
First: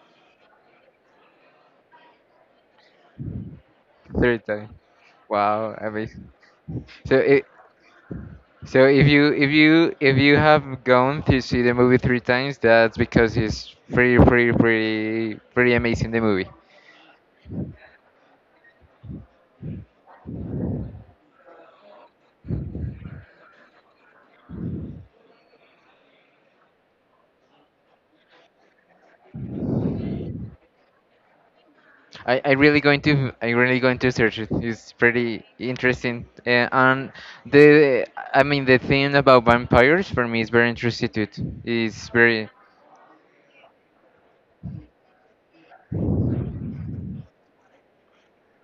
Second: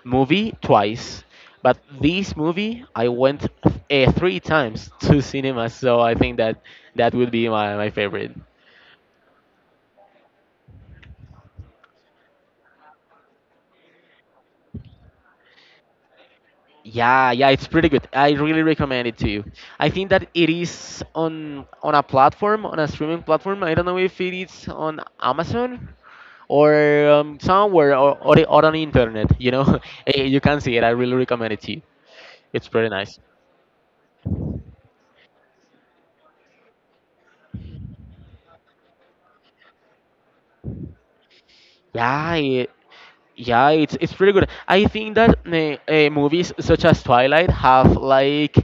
Speaker 1: movie twice, but this movie I went uh,
Speaker 2: three
Speaker 1: three
Speaker 2: times.
Speaker 1: times <laughs> to cinema,
Speaker 2: Wow,
Speaker 1: so I
Speaker 2: amazing.
Speaker 1: think that
Speaker 2: So
Speaker 1: that would
Speaker 2: it,
Speaker 1: be my, my favorite.
Speaker 2: so if you, if you, if you have gone to see the movie three times, that's because it's pretty, pretty, pretty, pretty amazing the movie.
Speaker 1: Yeah, yeah, it's pretty good. I really recommend it to you. I think that it is on on a platform, on a streaming platform. I don't know if it is on Amazon, or um, somewhere, or, or, the- or on the internet. You know, <laughs> eh, you can see it. I really recommend it to you.
Speaker 2: I I
Speaker 1: It's
Speaker 2: really
Speaker 1: pretty
Speaker 2: going
Speaker 1: nice.
Speaker 2: to, I really going to search it. It's pretty interesting. Uh, and the I mean the thing about vampires for me is very interesting too. It's
Speaker 1: Yeah,
Speaker 2: very,
Speaker 1: it, Yeah, it's it's pretty good. I think that uh, movies such as Twilight have like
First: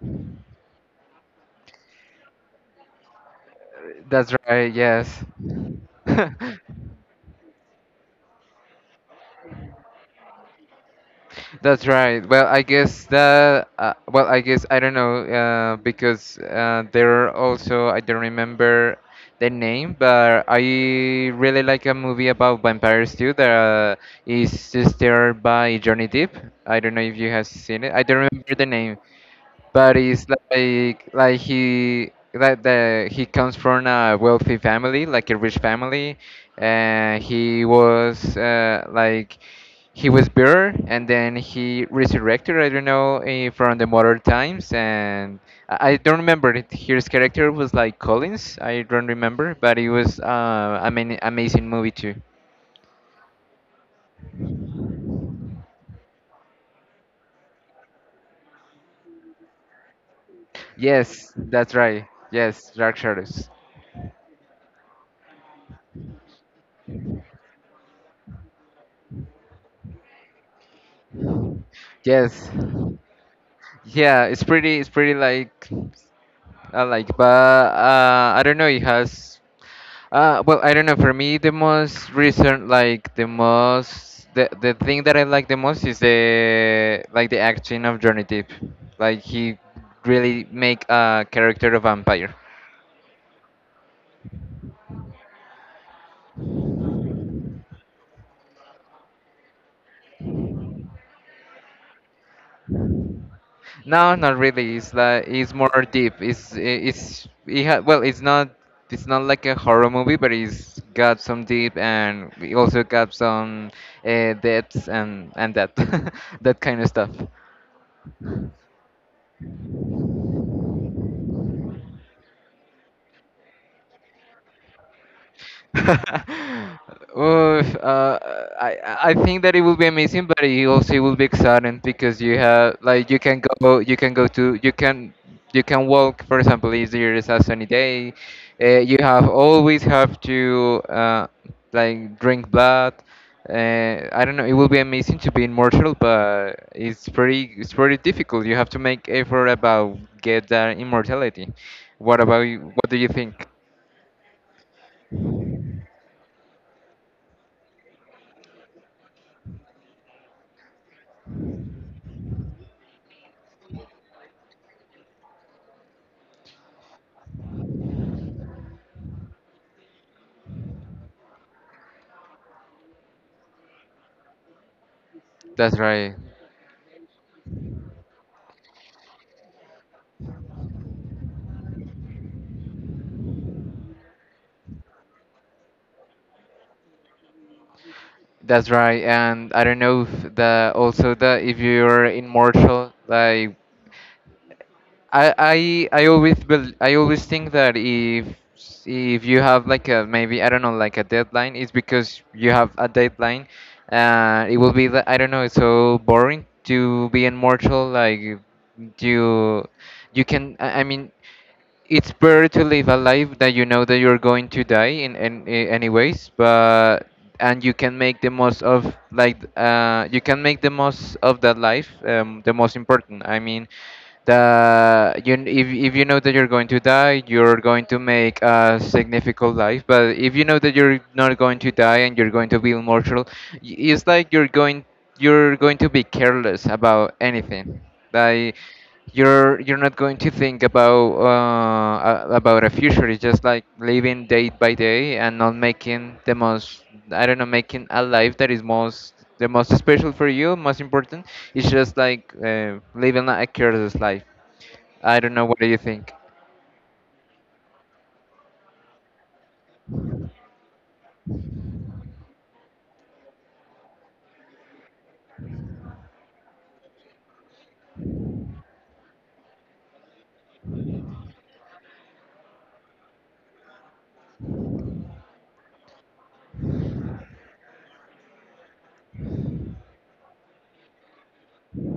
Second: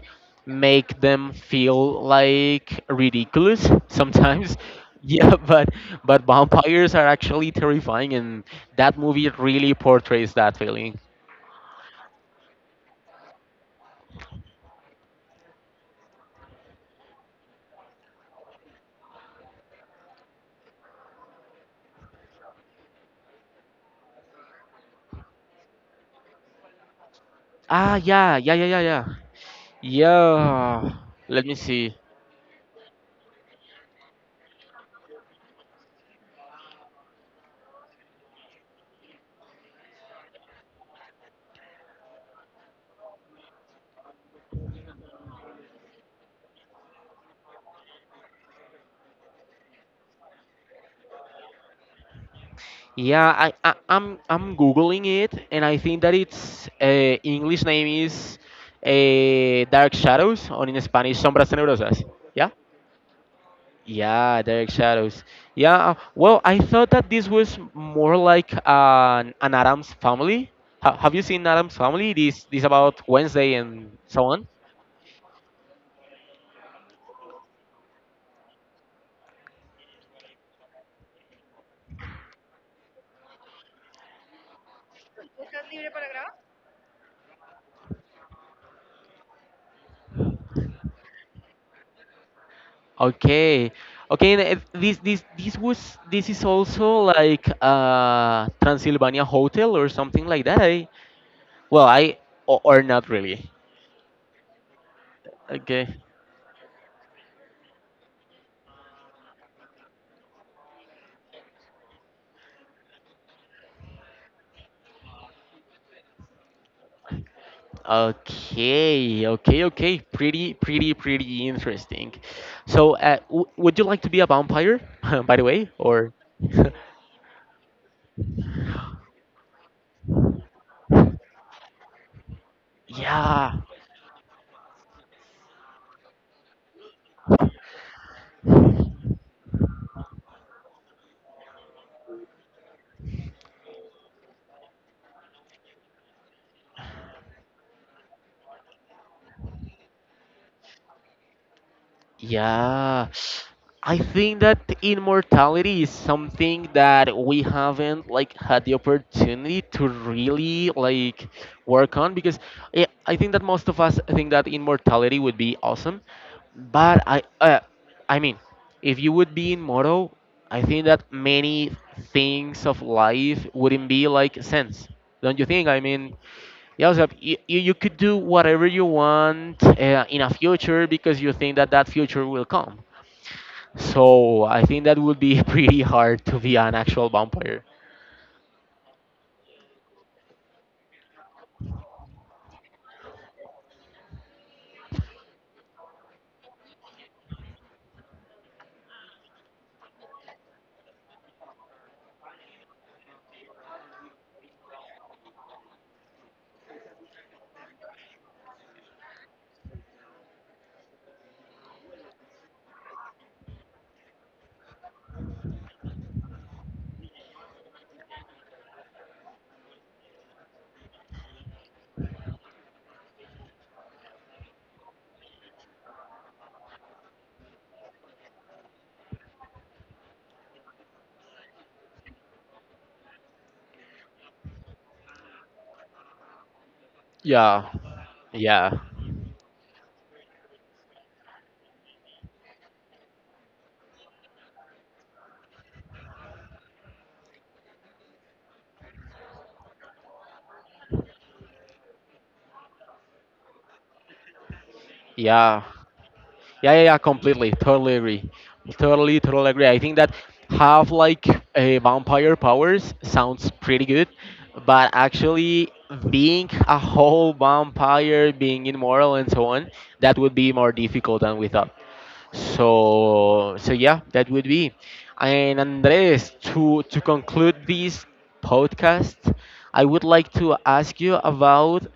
Speaker 1: make them feel like ridiculous
Speaker 2: that's
Speaker 1: sometimes. <laughs>
Speaker 2: right. Yes.
Speaker 1: Yeah, but but
Speaker 2: <laughs>
Speaker 1: vampires are actually terrifying, and that movie really portrays that feeling.
Speaker 2: That's right. Well, I guess that. Uh, well, I guess I don't know, uh, because uh, there are also, I don't remember the name, but I really like a movie about vampires too, that uh, is starred by Johnny Depp. I don't know if you have seen it.
Speaker 1: Ah,
Speaker 2: I don't
Speaker 1: yeah, yeah,
Speaker 2: remember the
Speaker 1: yeah, yeah,
Speaker 2: name,
Speaker 1: yeah.
Speaker 2: but it's
Speaker 1: Yeah.
Speaker 2: like like
Speaker 1: Let me see.
Speaker 2: he like the he comes from a wealthy family, like a rich family, and he was uh, like he was bitter, and then he resurrected. I don't know, eh, from the modern times, and I I don't remember it. His character was like Collins. I don't remember, but it was uh, I mean amazing movie too.
Speaker 1: Yeah, I, I I'm I'm googling it, and I think that its uh, English name is uh, Dark Shadows, or in Spanish,
Speaker 2: Yes,
Speaker 1: Sombras
Speaker 2: that's
Speaker 1: Tenebrosas.
Speaker 2: right.
Speaker 1: Yeah?
Speaker 2: Yes, Dark Shadows.
Speaker 1: Yeah, Dark Shadows. Yeah, well, I thought that this was more like an, an Adam's Family. Ha, have you seen Adam's Family? This
Speaker 2: Yes.
Speaker 1: this about Wednesday and so
Speaker 2: Yeah, it's
Speaker 1: on.
Speaker 2: pretty. It's pretty like I like, but uh, I don't know. It has, uh, well, I don't know. For me, the most recent, like the most, the the thing that I like the most is the like the acting of Johnny Depp. Like he really make a character a vampire.
Speaker 1: Okay, okay. and if This this this was this is also like uh Transylvania Hotel or something like that. I Well, I or, or not really.
Speaker 2: No, not really. It's like it's more
Speaker 1: Okay.
Speaker 2: deep. It's it's it ha- well, it's not, it's not like a horror movie, but it's got some deep, and it also got some uh, depths and and that <laughs> that kind of stuff.
Speaker 1: Okay. Okay. Okay. Pretty, pretty, pretty interesting. So, uh, w would you like to be a vampire, <laughs> by the way, or?
Speaker 2: <laughs>
Speaker 1: <laughs>
Speaker 2: Oof, uh, I I think that it will be amazing, but it also it will be exciting because you have like you can
Speaker 1: Yeah.
Speaker 2: go, you can go to you can, you can walk for example if there is a sunny day, uh, you have always have to uh, like drink blood. Uh, I don't know. It will be amazing to be immortal, but it's pretty, it's pretty difficult. You have to make effort about get that immortality. What about you? What do
Speaker 1: Yeah,
Speaker 2: you think?
Speaker 1: I think that immortality is something that we haven't like had the opportunity to really like work on, because I I think that most of us think that immortality would be awesome, but I uh, I mean, if you would be immortal, I think that many things of life wouldn't be like sense. Don't you think?
Speaker 2: That's
Speaker 1: I
Speaker 2: right.
Speaker 1: mean, yeah, so you, you you could do whatever you want uh, in a future, because you think that that future will come. So I think that would be <laughs> pretty hard to be an actual vampire.
Speaker 2: That's right, and I don't know if the also the if you're immortal, like I I I always bel I always think that if if you have like a, maybe I don't know like a deadline, it's because you have a deadline. Uh, it will be li- I don't know. It's so boring to be immortal. Like you you can, I I mean it's better to live a life that you know that you're going to die in, in, in any. But, and you can make the most of like uh, you can make the most of that life, um, the most important, I mean the you, if, if you know that you're going to die, you're going to make a significant life. But if you know that you're not going to die and you're going to be immortal, y- it's like you're going, you're going to be careless about
Speaker 1: Yeah,
Speaker 2: anything, like
Speaker 1: yeah,
Speaker 2: you're you're not going to think about uh, a- about a future. It's just like living day by day and not making the most. I don't know, making a life that is most, the most special for you, most important. It's just like uh, living a careless life. I don't know. What
Speaker 1: yeah,
Speaker 2: do you think?
Speaker 1: yeah, yeah, yeah. Completely, totally agree. Totally, totally agree. I think that have like a vampire powers sounds pretty good, but actually being a whole vampire, being immortal and so on, that would be more difficult than we thought. So, so yeah, that would be. And Andres, to to conclude this podcast, I would like to ask you about,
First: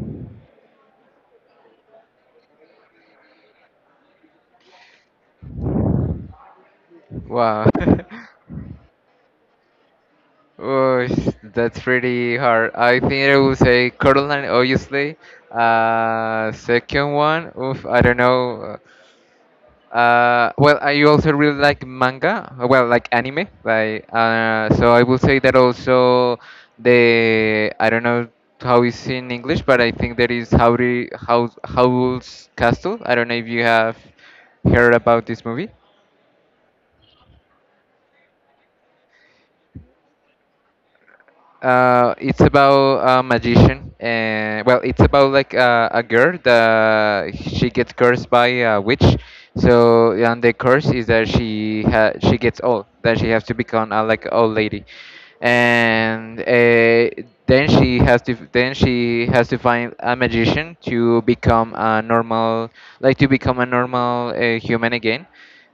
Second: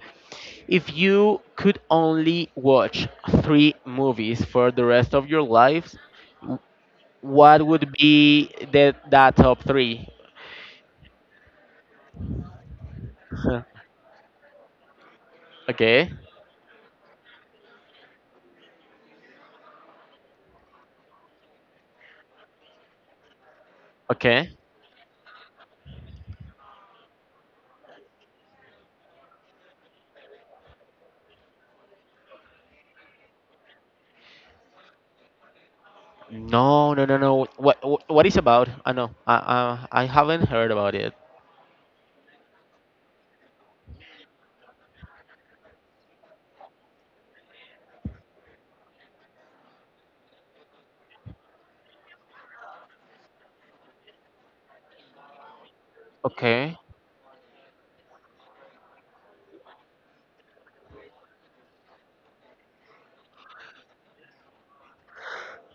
Speaker 1: if you could only watch three movies for the rest of your lives, w- what
Speaker 2: Wow.
Speaker 1: would
Speaker 2: <laughs>
Speaker 1: be the that top three? <laughs>
Speaker 2: Oh, sh- that's pretty hard. I think I would
Speaker 1: Huh.
Speaker 2: say Coraline, obviously.
Speaker 1: Okay,
Speaker 2: Uh, second one, oof, I don't know. Uh, well, I also really like manga. Uh, well, like anime. Like,
Speaker 1: okay.
Speaker 2: uh, so I will say that also the I don't know how it's in English, but I think that is howry House Howl's Castle. I don't know if you have heard about this movie.
Speaker 1: No, no, no, no. What what, what is about? I know. I, I I haven't heard about it.
Speaker 2: Uh, it's about a magician, and well, it's about like uh a girl that she gets cursed by a witch. So, and the curse is that she ha she gets old, that she has to become a like old lady, and
Speaker 1: Okay.
Speaker 2: uh, then she has to then she has to find a magician to become a normal, like to become a normal uh, human again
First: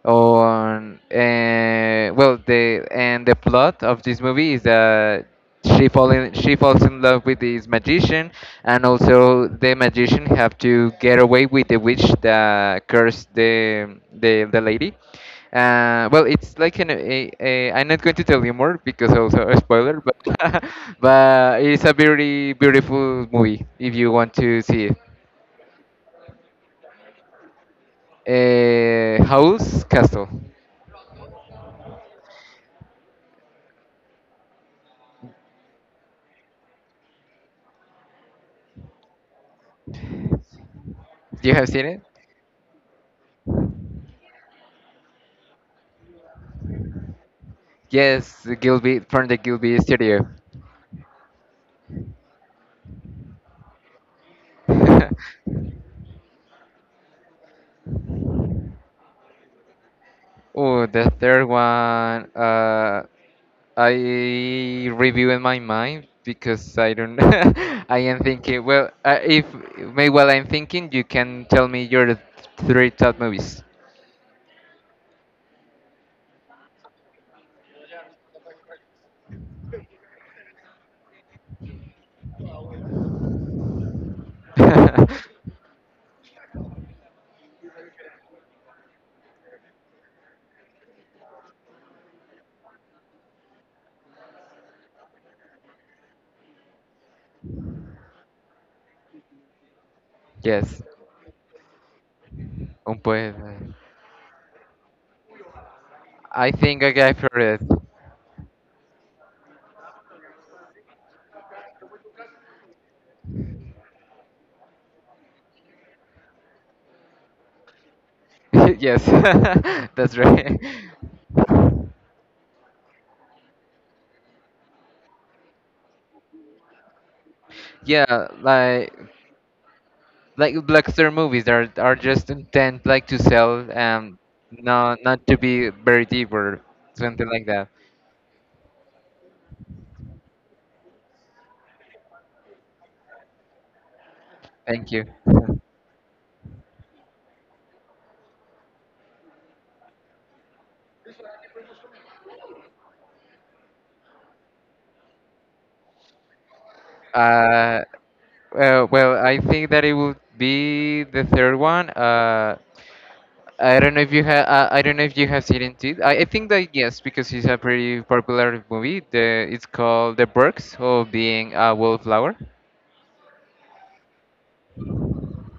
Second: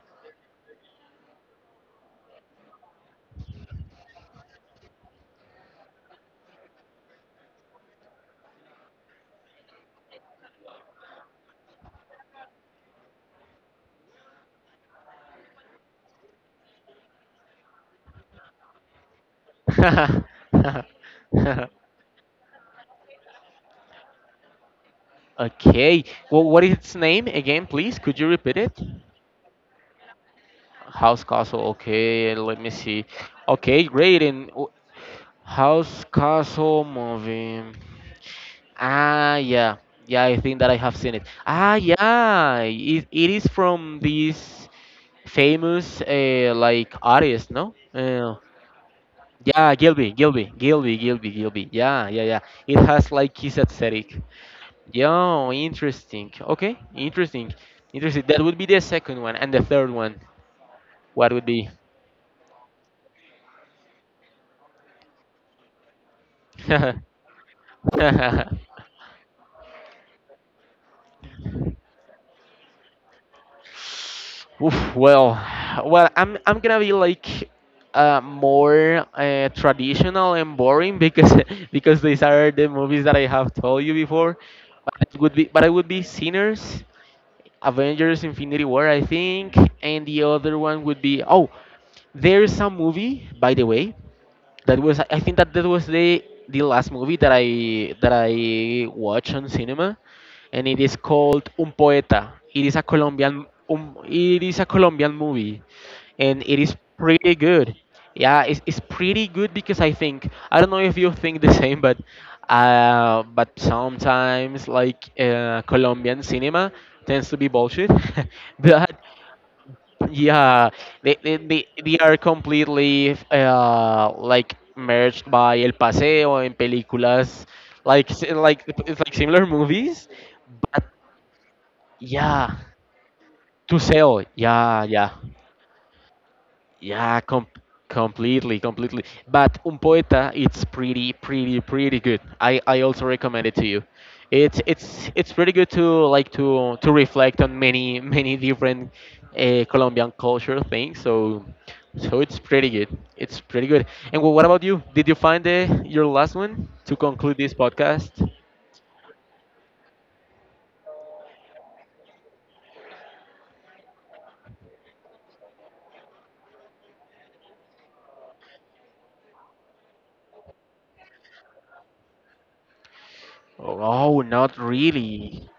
Speaker 2: on uh, well the and the plot of this movie is that she fall in, she falls in love with this magician, and also the magician have to get away with the witch that cursed the the, the lady. Uh, well it's like an a, a, I'm not going to tell you more because also a spoiler, but <laughs> but
Speaker 1: <laughs>
Speaker 2: it's a very beautiful movie if you want to see it.
Speaker 1: Okay. Well, what is its name again, please? Could you repeat it?
Speaker 2: Uh, house castle.
Speaker 1: House Castle. Okay, let me see. Okay, great. And w- House Castle movie. Ah, yeah. Yeah, I think that I have seen it.
Speaker 2: You have
Speaker 1: Ah,
Speaker 2: seen it.
Speaker 1: yeah. It, it is from this famous uh, like artist, no? Uh,
Speaker 2: Yes, the Gilby from the
Speaker 1: yeah,
Speaker 2: Gilby
Speaker 1: Gilby,
Speaker 2: Studio.
Speaker 1: Gilby, Gilby, Gilby, Gilby. Yeah, yeah, yeah. It has like his aesthetic.
Speaker 2: <laughs>
Speaker 1: Yeah, interesting. Okay, interesting. Interesting. That would be the second one. And the third one,
Speaker 2: Oh, the
Speaker 1: what
Speaker 2: third
Speaker 1: would be?
Speaker 2: one, uh, I review in my mind because I don't.
Speaker 1: <laughs>
Speaker 2: <laughs> I am thinking. Well, uh, if may while I'm thinking, you can tell me your three top movies.
Speaker 1: Oof, well, well, I'm I'm gonna be like uh, more uh, traditional and boring, because <laughs> because these are the movies that I have told you before. But it
Speaker 2: <laughs>
Speaker 1: would be, but I would be Sinners, Avengers: Infinity War, I think, and the other one would be, oh, there's a movie, by the way. That was, I think that that was the the last movie that I that I watched on cinema, and it
Speaker 2: yes,
Speaker 1: is called Un Poeta. It is a
Speaker 2: un pues.
Speaker 1: Colombian um, it is a Colombian movie, and
Speaker 2: I
Speaker 1: it is
Speaker 2: think I got
Speaker 1: pretty
Speaker 2: for it.
Speaker 1: good. Yeah, it's, it's pretty good, because I think I don't know if you think the same, but uh, but sometimes like uh, Colombian cinema tends to be bullshit, <laughs>
Speaker 2: <laughs>
Speaker 1: but
Speaker 2: yes, <laughs> that's right.
Speaker 1: yeah, they they they,
Speaker 2: <laughs>
Speaker 1: they are completely uh, like merged by El Paseo and películas, like
Speaker 2: Yeah,
Speaker 1: si- like
Speaker 2: like
Speaker 1: it's like similar movies,
Speaker 2: like
Speaker 1: but
Speaker 2: blockbuster movies are are just
Speaker 1: yeah,
Speaker 2: intent like to sell,
Speaker 1: to
Speaker 2: um
Speaker 1: sell, yeah,
Speaker 2: no,
Speaker 1: yeah.
Speaker 2: not to be very deep or
Speaker 1: Yeah,
Speaker 2: something like
Speaker 1: com-
Speaker 2: that.
Speaker 1: completely, completely. But Un Poeta, it's pretty, pretty, pretty good. I, I also recommend it to you. It's
Speaker 2: Thank you.
Speaker 1: it's it's pretty
Speaker 2: <laughs>
Speaker 1: good to like to to reflect on many <laughs> many different uh, Colombian culture things. So, so it's pretty good. It's pretty good. And wh- what about you? Did you find the, your last one to conclude this
Speaker 2: Uh,
Speaker 1: podcast?
Speaker 2: well, well I think that it would be the third one. Uh, I don't know if you have. Uh, I don't know if you have seen it. I, I think that yes, because it's a pretty popular movie. The, it's called The Perks of Being a Wallflower.
Speaker 1: Oh, no, not really.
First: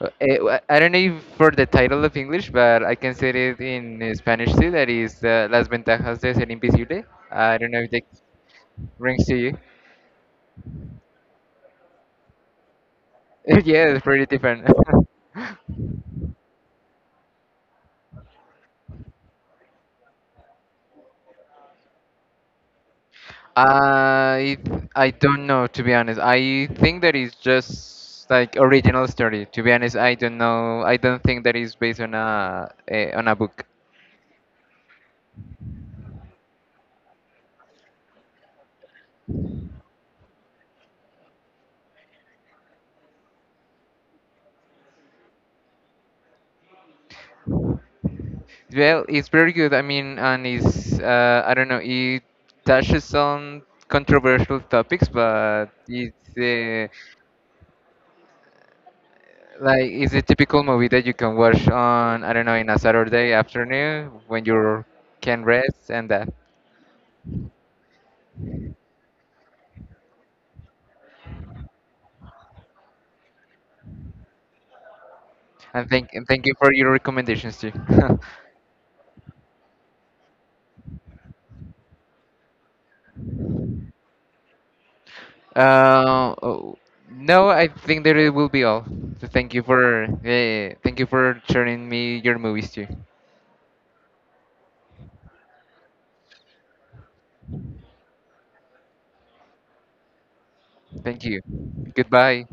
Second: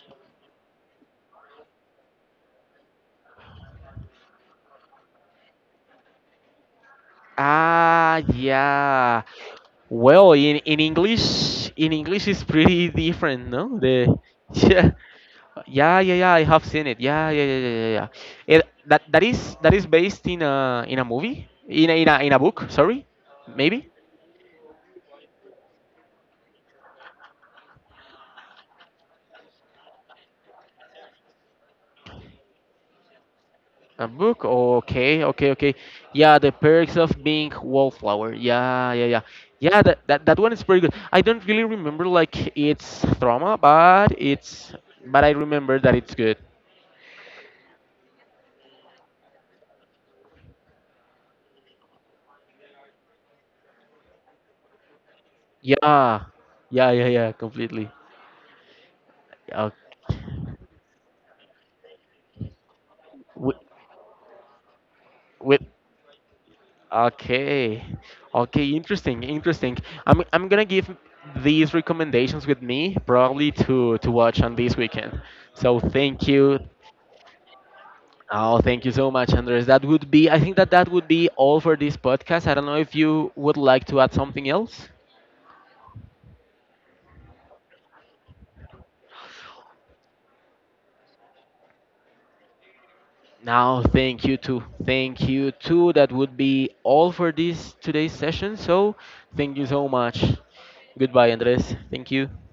Speaker 2: Uh, eh, wha- I don't know if for the title of English, but I can say it in uh, Spanish too. That is uh, Las Ventajas de Ser Invisible. I don't know if that
Speaker 1: Ah, yeah.
Speaker 2: rings to you.
Speaker 1: Well, in, in English, in English it's pretty different,
Speaker 2: <laughs>
Speaker 1: no?
Speaker 2: Yeah, it's
Speaker 1: The
Speaker 2: pretty
Speaker 1: <laughs>
Speaker 2: different. <laughs>
Speaker 1: yeah, yeah, yeah, yeah. I have seen it. Yeah, yeah, yeah, yeah, yeah. Yeah. It, that that is that is based in a in a movie, in a, in a in a book. Sorry, maybe
Speaker 2: I I don't know to be honest. I think that is just like original story. To be honest, I don't know. I don't think that is based on a, a on a book.
Speaker 1: a book. Okay, okay, okay. Yeah, the perks of being wallflower. Yeah, yeah, yeah. Yeah, that, that that one is pretty good. I don't really remember like its drama, but it's but I remember that it's good.
Speaker 2: Well, it's very good. I mean, and it's uh, I don't know. It touches on controversial topics, but it's,
Speaker 1: Yeah,
Speaker 2: uh,
Speaker 1: yeah, yeah, yeah. Completely. Yeah,
Speaker 2: like it's a typical movie that you can watch on I don't know in a Saturday
Speaker 1: With,
Speaker 2: afternoon when you can
Speaker 1: with
Speaker 2: rest and that.
Speaker 1: okay, okay, interesting, interesting. I'm I'm gonna give these recommendations with me, probably, to to watch on this weekend. So
Speaker 2: And thank, and
Speaker 1: thank
Speaker 2: thank you
Speaker 1: you.
Speaker 2: for your recommendations too. <laughs>
Speaker 1: Oh, thank you so much, Andres. That would be. I think that that would be all for this podcast. I don't know if you would like to add something else.
Speaker 2: uh, oh, no, I think that it will be all. So thank you for uh, thank you for sharing me your movies too.
Speaker 1: No, thank you too. Thank you too. That would be all for this today's session. So thank you so much.
Speaker 2: Thank
Speaker 1: Goodbye,
Speaker 2: you.
Speaker 1: Andres. Thank you.
Speaker 2: Goodbye.